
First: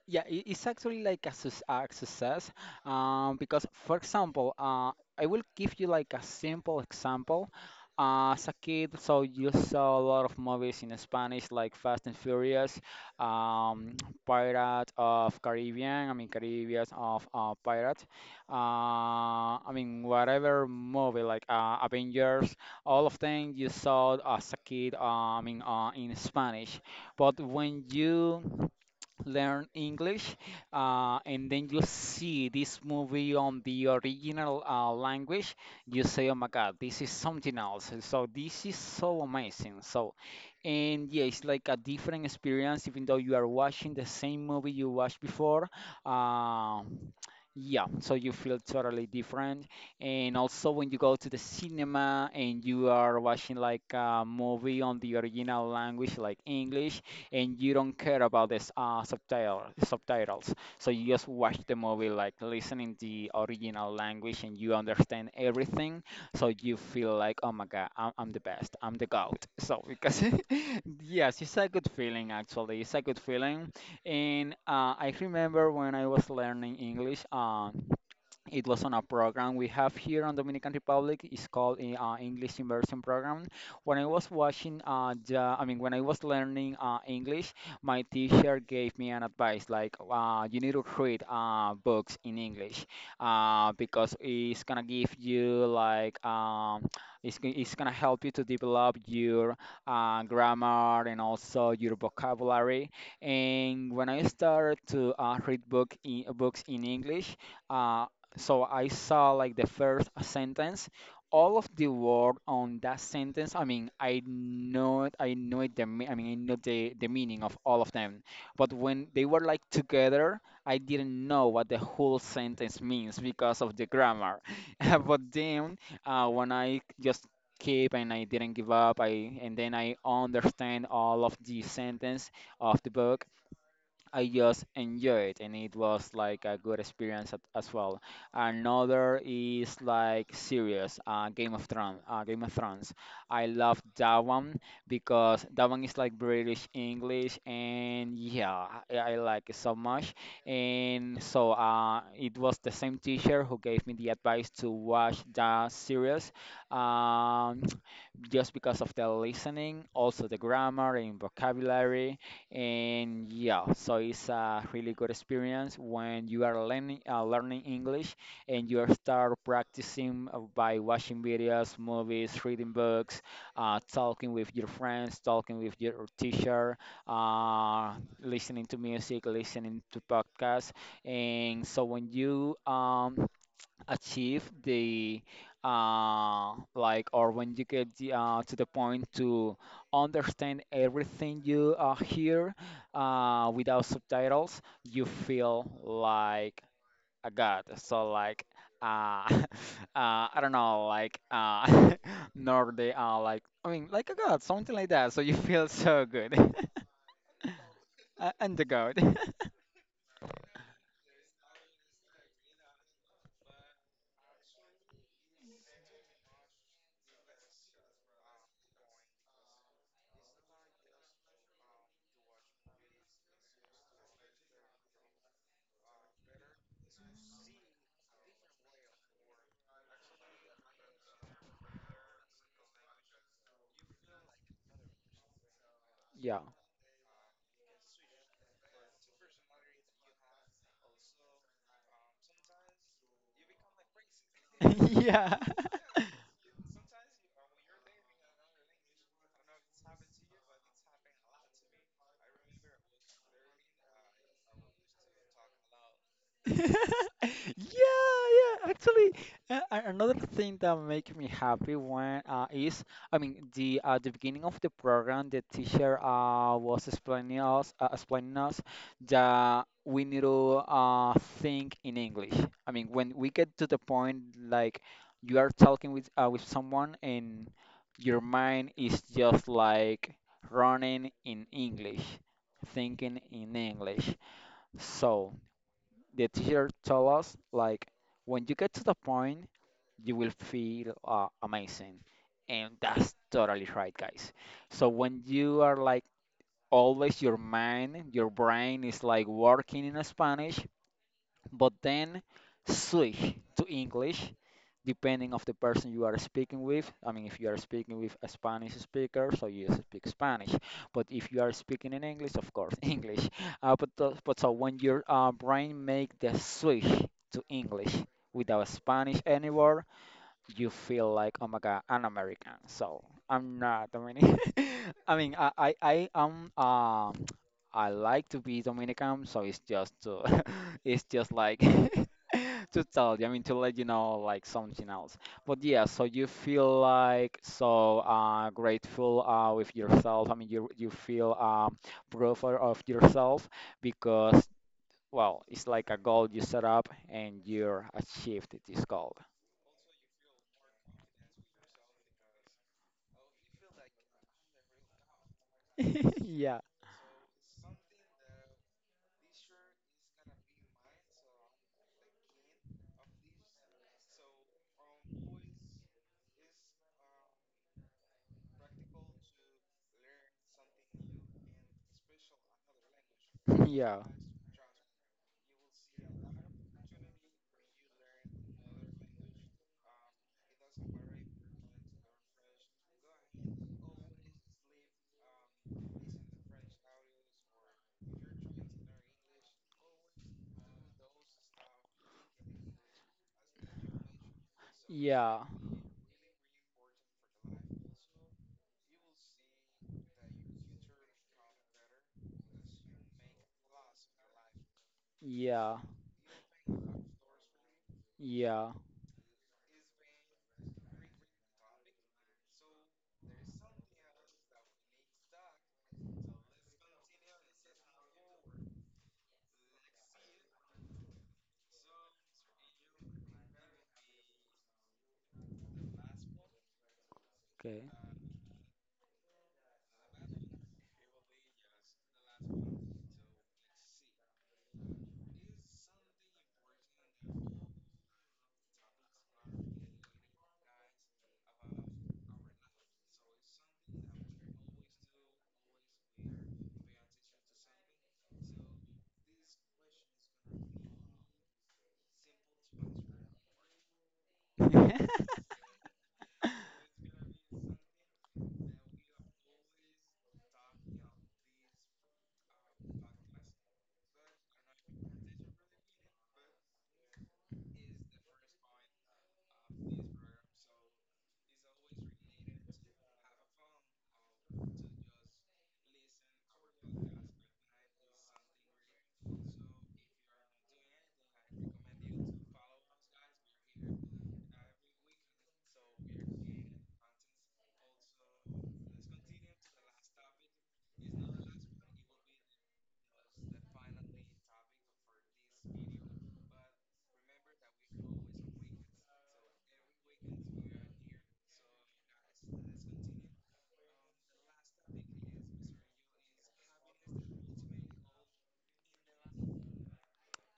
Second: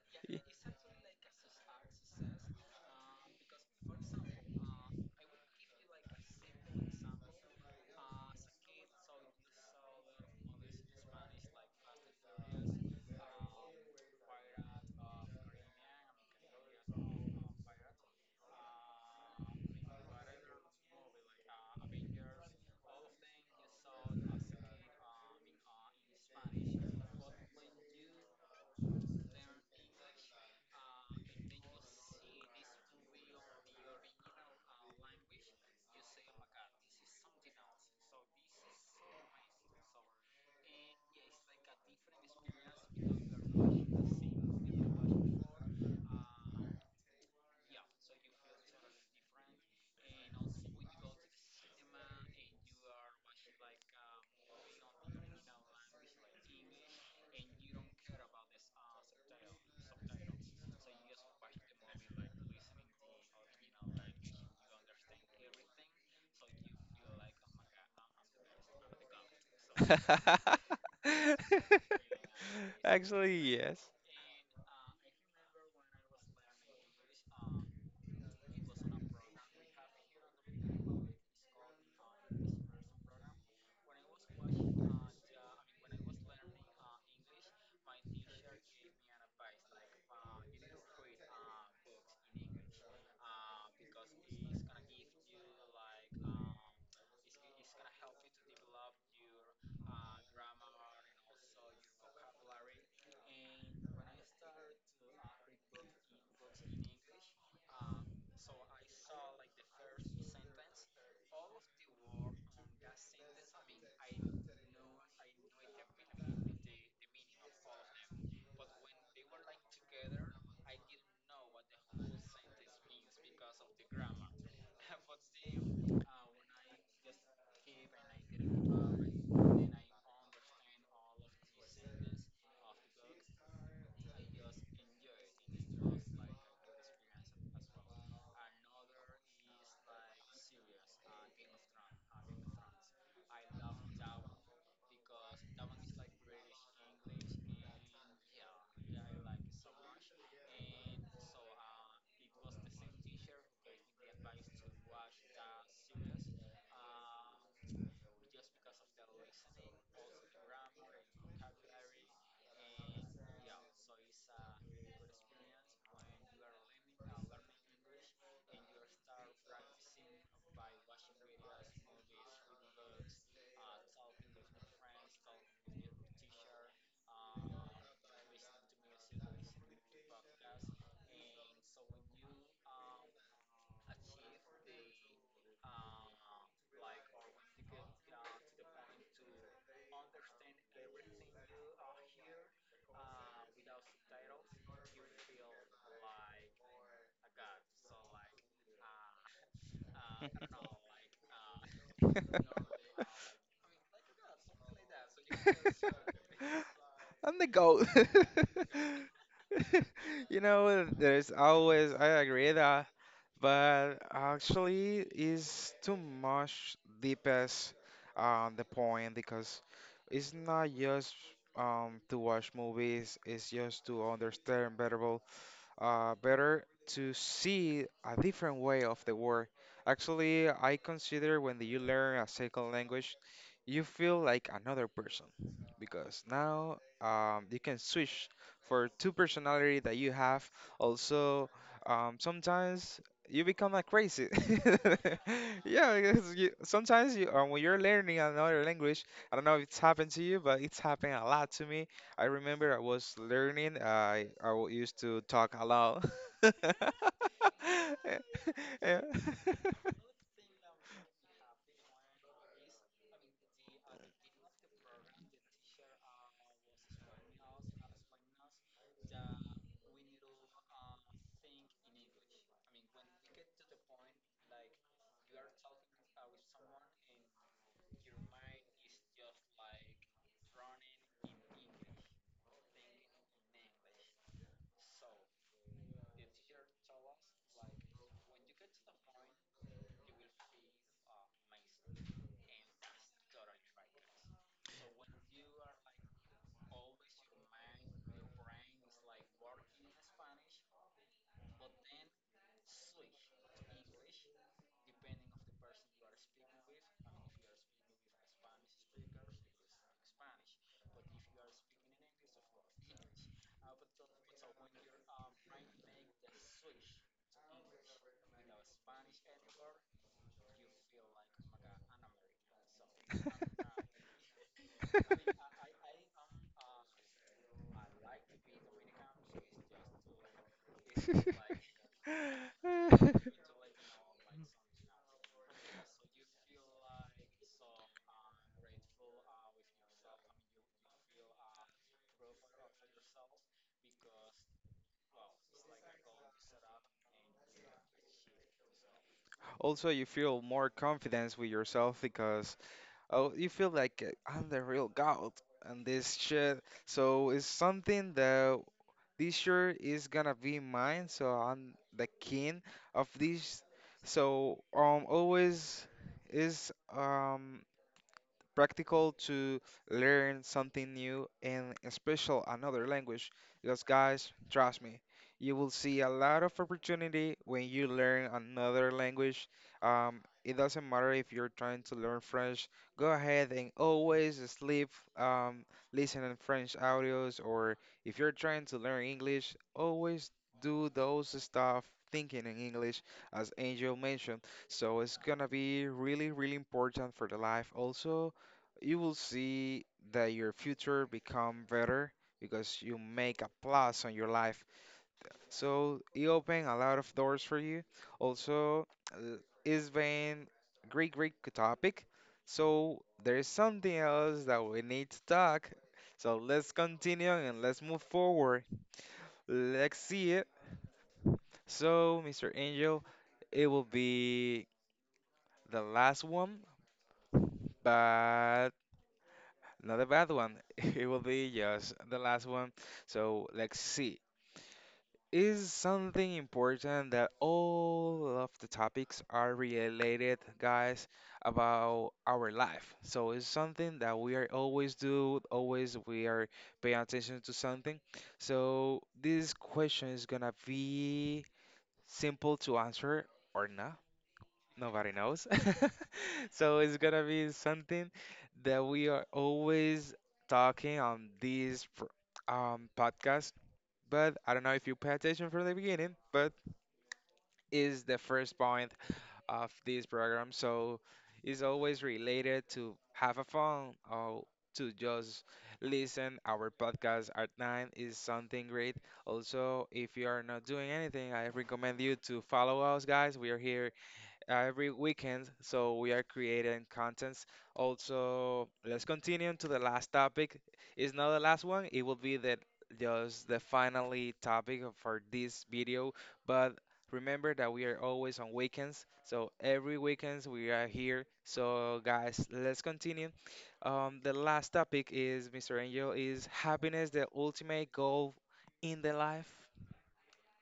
Yeah, it's actually like a success, because, for example, I will give you like a simple example. As a kid, so you saw a lot of movies in Spanish like Fast and Furious, um, Pirate of Caribbean, I mean, Caribbean of Pirate, I mean whatever movie like Avengers, all of them you saw as a kid, I mean, in Spanish. But when you learn English, and then you see this movie on the original language, you say, "Oh my God, this is something else." And so this is so amazing. So, and yeah, it's like a different experience, even though you are watching the same movie you watched before. Um, yeah, so you feel totally different. And also, when you go to the cinema and you are watching like a movie on the original language, like English, and you don't care about this subtitles. So you just watch the movie like listening the original language, and you understand everything. So you feel like, oh my God, I'm the best. I'm the GOAT. So because yes, it's a good feeling, actually. It's a good
Actually,
feeling.
yes.
And I remember when I was learning English, it was on a program we have here on Dominican Republic. It's called English Immersion Program. When I was watching, I mean, when I was learning English, my teacher gave me an advice like, you need to read books in English, because it's gonna give you like, it's gonna help you to develop your grammar and also your vocabulary. And when I started to books in English, uh, so I saw like the first sentence, all of the word on that sentence. I mean, I know it, I mean, I know the meaning of all of them. But when they were like together, I didn't know what the whole sentence means because of the grammar. But then, when I just keep and I didn't give up, I and then I understand all of the sentence of the book. I just enjoyed, and it was like a good experience at, as well. Another is like serious Game of Thrones. Game of Thrones. I love that one, because that one is like British English, and yeah, I like it so much. And so it was the same teacher who gave me the advice to watch that series. Um, just because of the listening, also the grammar and vocabulary, and yeah, so it's a really good experience when you are learning English, and you start practicing by watching videos, movies, reading books, talking with your friends, talking with your teacher, uh, listening to music, listening to podcasts. And so when you achieve the or when you get to the point to understand everything you hear without subtitles, you feel like a god. So like uh, uh, I don't know, like nor they are like I mean like a god, something like that. So you feel so good.
I'm the goat.
And the god.
You know, there's always, I agree that, but actually, it's too much deepest on the point because it's not just to watch movies, it's just to understand better better to see a different way of the world. Actually, I consider when you learn a second language, you feel like another person because
Yeah.
now you can switch for two personality that you have. Also, sometimes you become like crazy.
Yeah.
Yeah, because when you're learning another language, I don't know if it's happened to you, but it's happened a lot to me. I remember I was learning. I used to talk a lot.
Yeah, yeah. Actually, another thing that makes me happy I mean, the beginning of the program, the teacher was explaining us that we need to think in English. I mean, when we get to the point, like, you are talking with someone, and your mind is just like running in English, thinking in English. So the teacher told us like, when you get to the point, you will feel amazing, and that's totally right, guys. So when you are like always your mind, your brain is like working in Spanish, but then switch to English, depending of the person you are speaking with. I mean, if you are speaking with a Spanish speaker, so you speak Spanish. But if you are speaking in English, of course, English. But so when your brain make the switch to English without Spanish anywhere, you feel like, oh my God, I'm American. So I'm not Dominican. I mean, I am, I like to be Dominican. So it's just to, it's just like to tell you, I mean, to let you know like something else. But yeah, so you feel like so grateful with yourself. I mean, you feel proud of yourself, because, well, it's like a goal you set up and you achieved this goal.
Also, you feel more confidence with yourself because oh, you feel like I'm the real god and this
Yeah.
shit. So it's something that this year is gonna be mine. So I'm the king of this. So always is practical to learn something new and special another language. Because
Yeah.
guys, trust me, you will see a lot of opportunity when you learn another language. It doesn't matter if you're trying to learn French. Go ahead and always sleep um, listening French audios, or if you're trying to learn English, always do those stuff thinking in English, as Angel mentioned. So it's
Yeah.
gonna be really, really important for the life also you will see that your future become better because you make a plus on your life.
Yeah.
So it opened a lot of doors for you.
Yeah.
Also, uh, it's been great, great topic. So there's something else that we need to talk. So let's continue and let's move forward. Let's see it. So, Mr. Angel, it will be the last one,
Okay.
but not a bad one. It will be just the last one. So let's see. Is something important that all of the topics are related, guys, about our life. So it's something that we are always do, always we are paying attention to something. So this question is gonna be simple to answer or not, nobody knows. So it's gonna be something that we are always talking on this podcast. But I don't know if you pay attention from the beginning, but is the first point of this program. So it's always related to have a fun or to just listen. Our podcast at nine is something great. Also, if you are not doing anything, I recommend you to follow us, guys. We are here every weekend, so we are creating contents. Also, let's continue to the last topic. It's not the last one, it will be the just the finally topic of- for this video, but remember that we are always on weekends, so every weekends we are here. So guys, let's continue. The last topic is, Mr. Angel, is happiness the ultimate goal in the life?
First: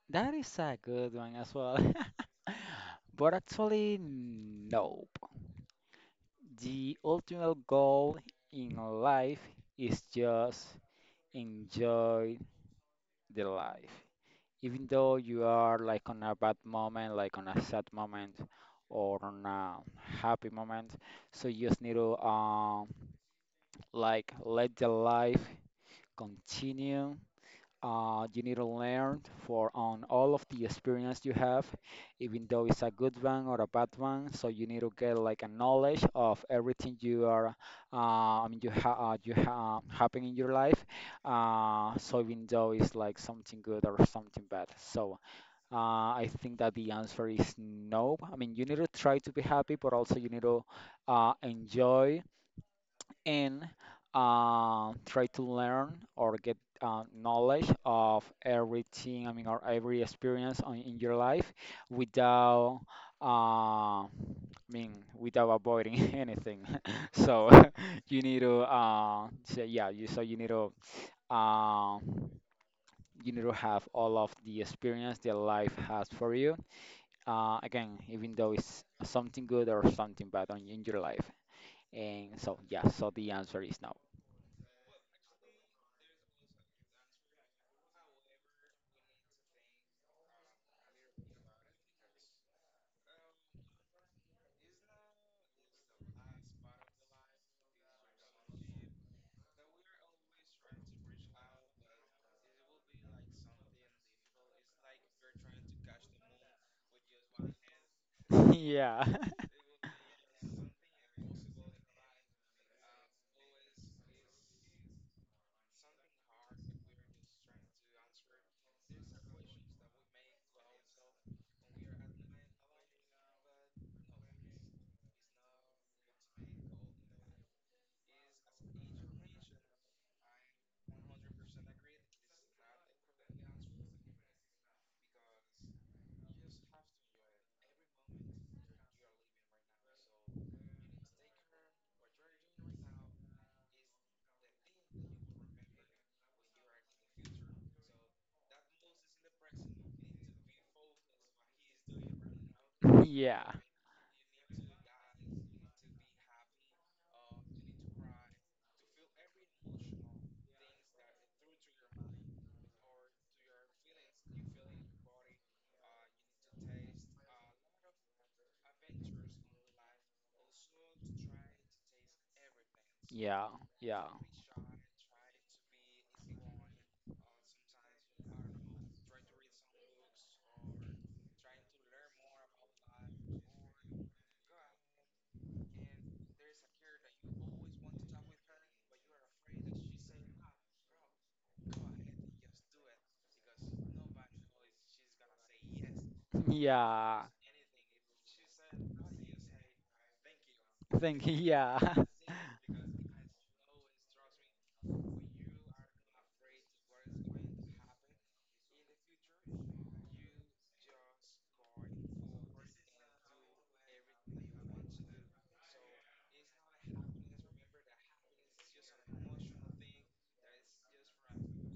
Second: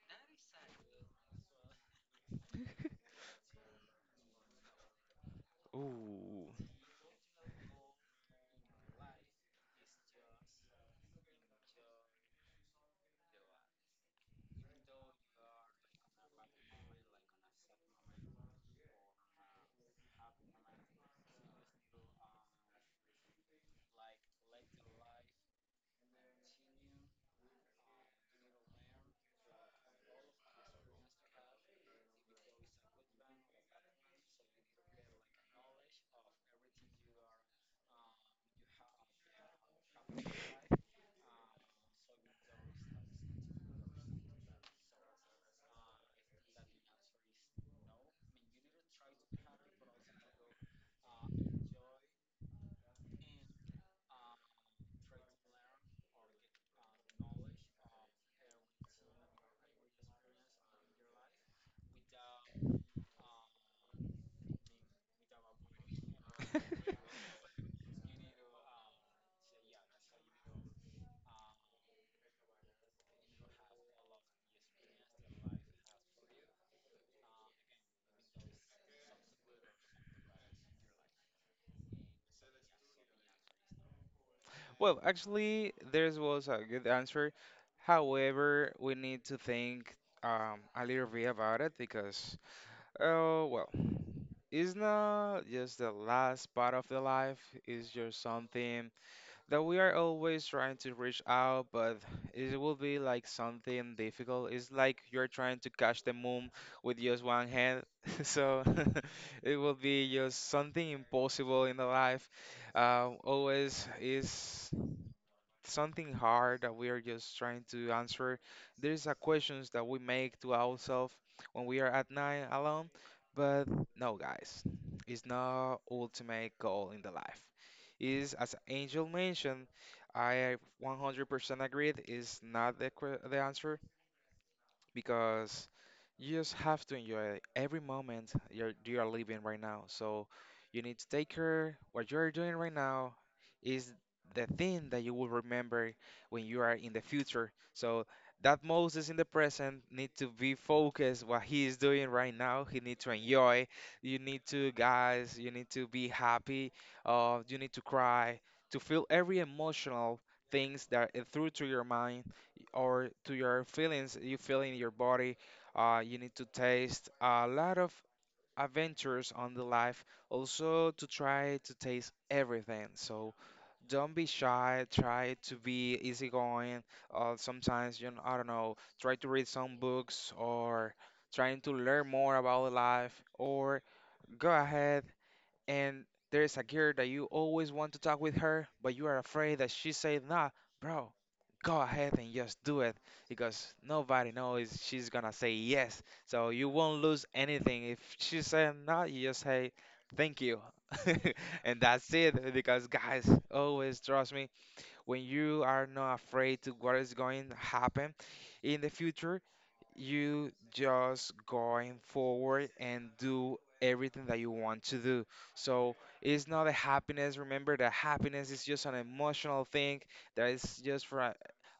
That is a good one as well. But actually, nope.
Ooh.
The ultimate goal in life is just enjoy the life. Even though you are like on a bad moment, like on a sad moment, or on a happy moment, so you just need to like let the life continue. Uh, you need to learn for on all of the experience you have, even though it's a good one or a bad one. So you need to get like a knowledge of everything I mean, you ha happen in your life. So even though it's like something good or something bad. So I think that the answer is no. I mean, you need to try to be happy, but also you need to enjoy and try to learn or get knowledge of everything, I mean, or every experience in your life without, I mean, without avoiding anything. So you need to say, yeah, you, so uh, you need to have all of the experience that life has for you. Again, even though it's something good or something bad in your life. And so, yeah, so the answer is no.
Well, actually, theirs was a good answer. However, we need to think a little bit about it because, oh, well, it's not just the last part of the life, it's just something that we are always trying to reach out, but it will be like something difficult. It's like you're trying to catch the moon with just one hand. So
Yeah.
it will be just something impossible in the life. Always is something hard that we are just trying to answer. There's a questions that we make to ourselves when we are at night alone. But no, guys, it's not ultimate goal in the life. Is as Angel mentioned, I 100% agreed. Is not the answer because you just have to enjoy every moment you are living right now. So you need to take care what you're doing right now is the thing that you will remember when you are in the future. So that Moses in the present need to be focused what he is doing right now. He need to
Yeah.
enjoy. You need to, guys, you need to be happy. You need to cry to feel every emotional things that through to your mind or to your feelings you feel in your body. You need to taste a lot of adventures on the life, also to try to taste everything. So
Yeah. Yeah.
don't be shy, try to be easygoing. Sometimes, you know, I don't know, try to read some books or trying to learn more about life, or go ahead and there is a girl that you always want to talk with her, but you are afraid that she say, nah, bro, go ahead and just do it because nobody knows, she's gonna say yes. So you won't lose
Yeah.
anything. If she say no, you just say thank you.
Thank you.
And
Yeah.
that's it because guys, always trust me, when you are not afraid to what is going to happen in the future, you just going forward and do everything that you want to do. So it's not a happiness. Remember that happiness is just an emotional thing that is just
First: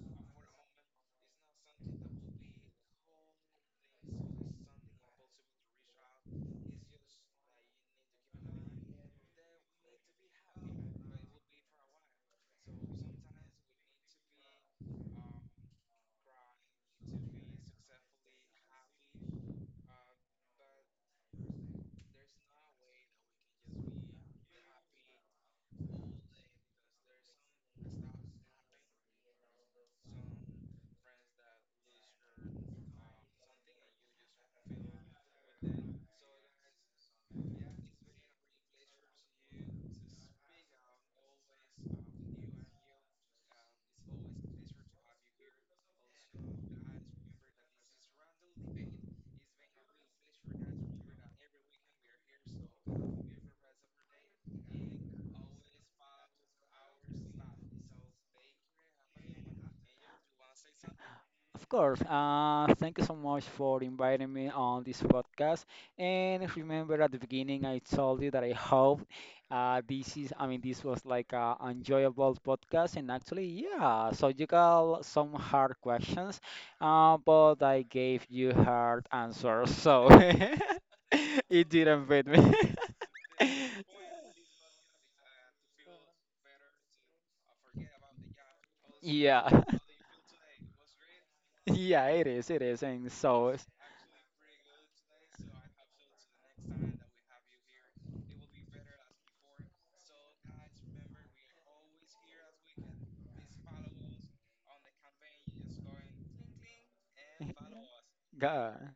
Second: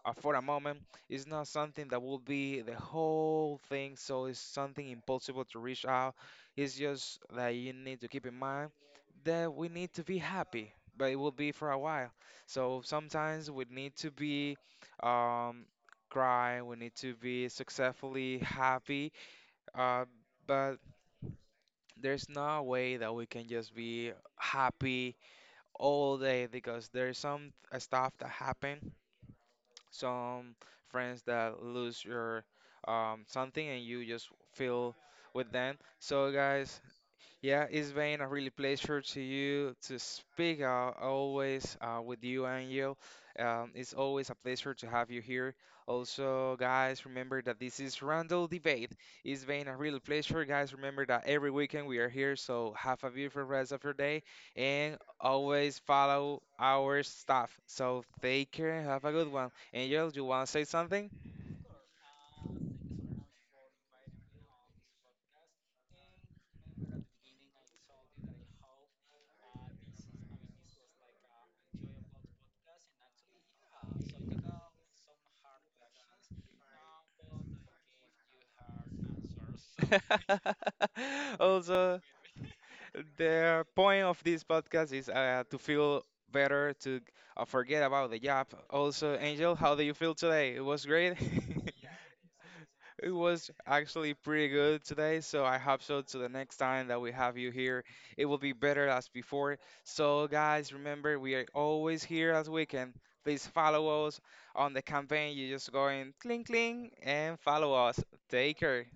for a moment. It's not something that will be the whole thing. So it's something impossible to reach out. It's just that you need to keep in mind that we need to be happy, but it will be for a while. So sometimes we need to be um, cry, we need to be successfully happy, uh, but there's no way that we can just be happy all day because there's some stuff that happen, some friends that lose your something and you just feel with them. So guys, yeah, it's been a really pleasure to you to speak always with you, Angel. It's always a pleasure to have you here. Also, guys, remember that this is Randall Debate. It's been a real pleasure, guys. Remember that every weekend we are here, so have a beautiful rest of your day and always follow our stuff. So take care and have a good one. Angel, do you want to say something?
Of course. Thank you so much for inviting me on this podcast. And remember, at the beginning, I told you that I hope I mean, this was like an enjoyable podcast. And actually, yeah, so you got some hard questions, but I gave you hard answers. So it
Also,
didn't beat me.
the point of this podcast is to feel better, to forget about the job. Also, Angel,
Yeah.
how do you feel today? It was great.
Yeah, it is, it is. And
It was
so,
actually pretty good today, so I hope so. To the next time that we have you here, it will be better as before. So, guys, remember we are always here as we can. Please follow us on the campaign. You just go in cling cling and follow us. Take
Ga-
care.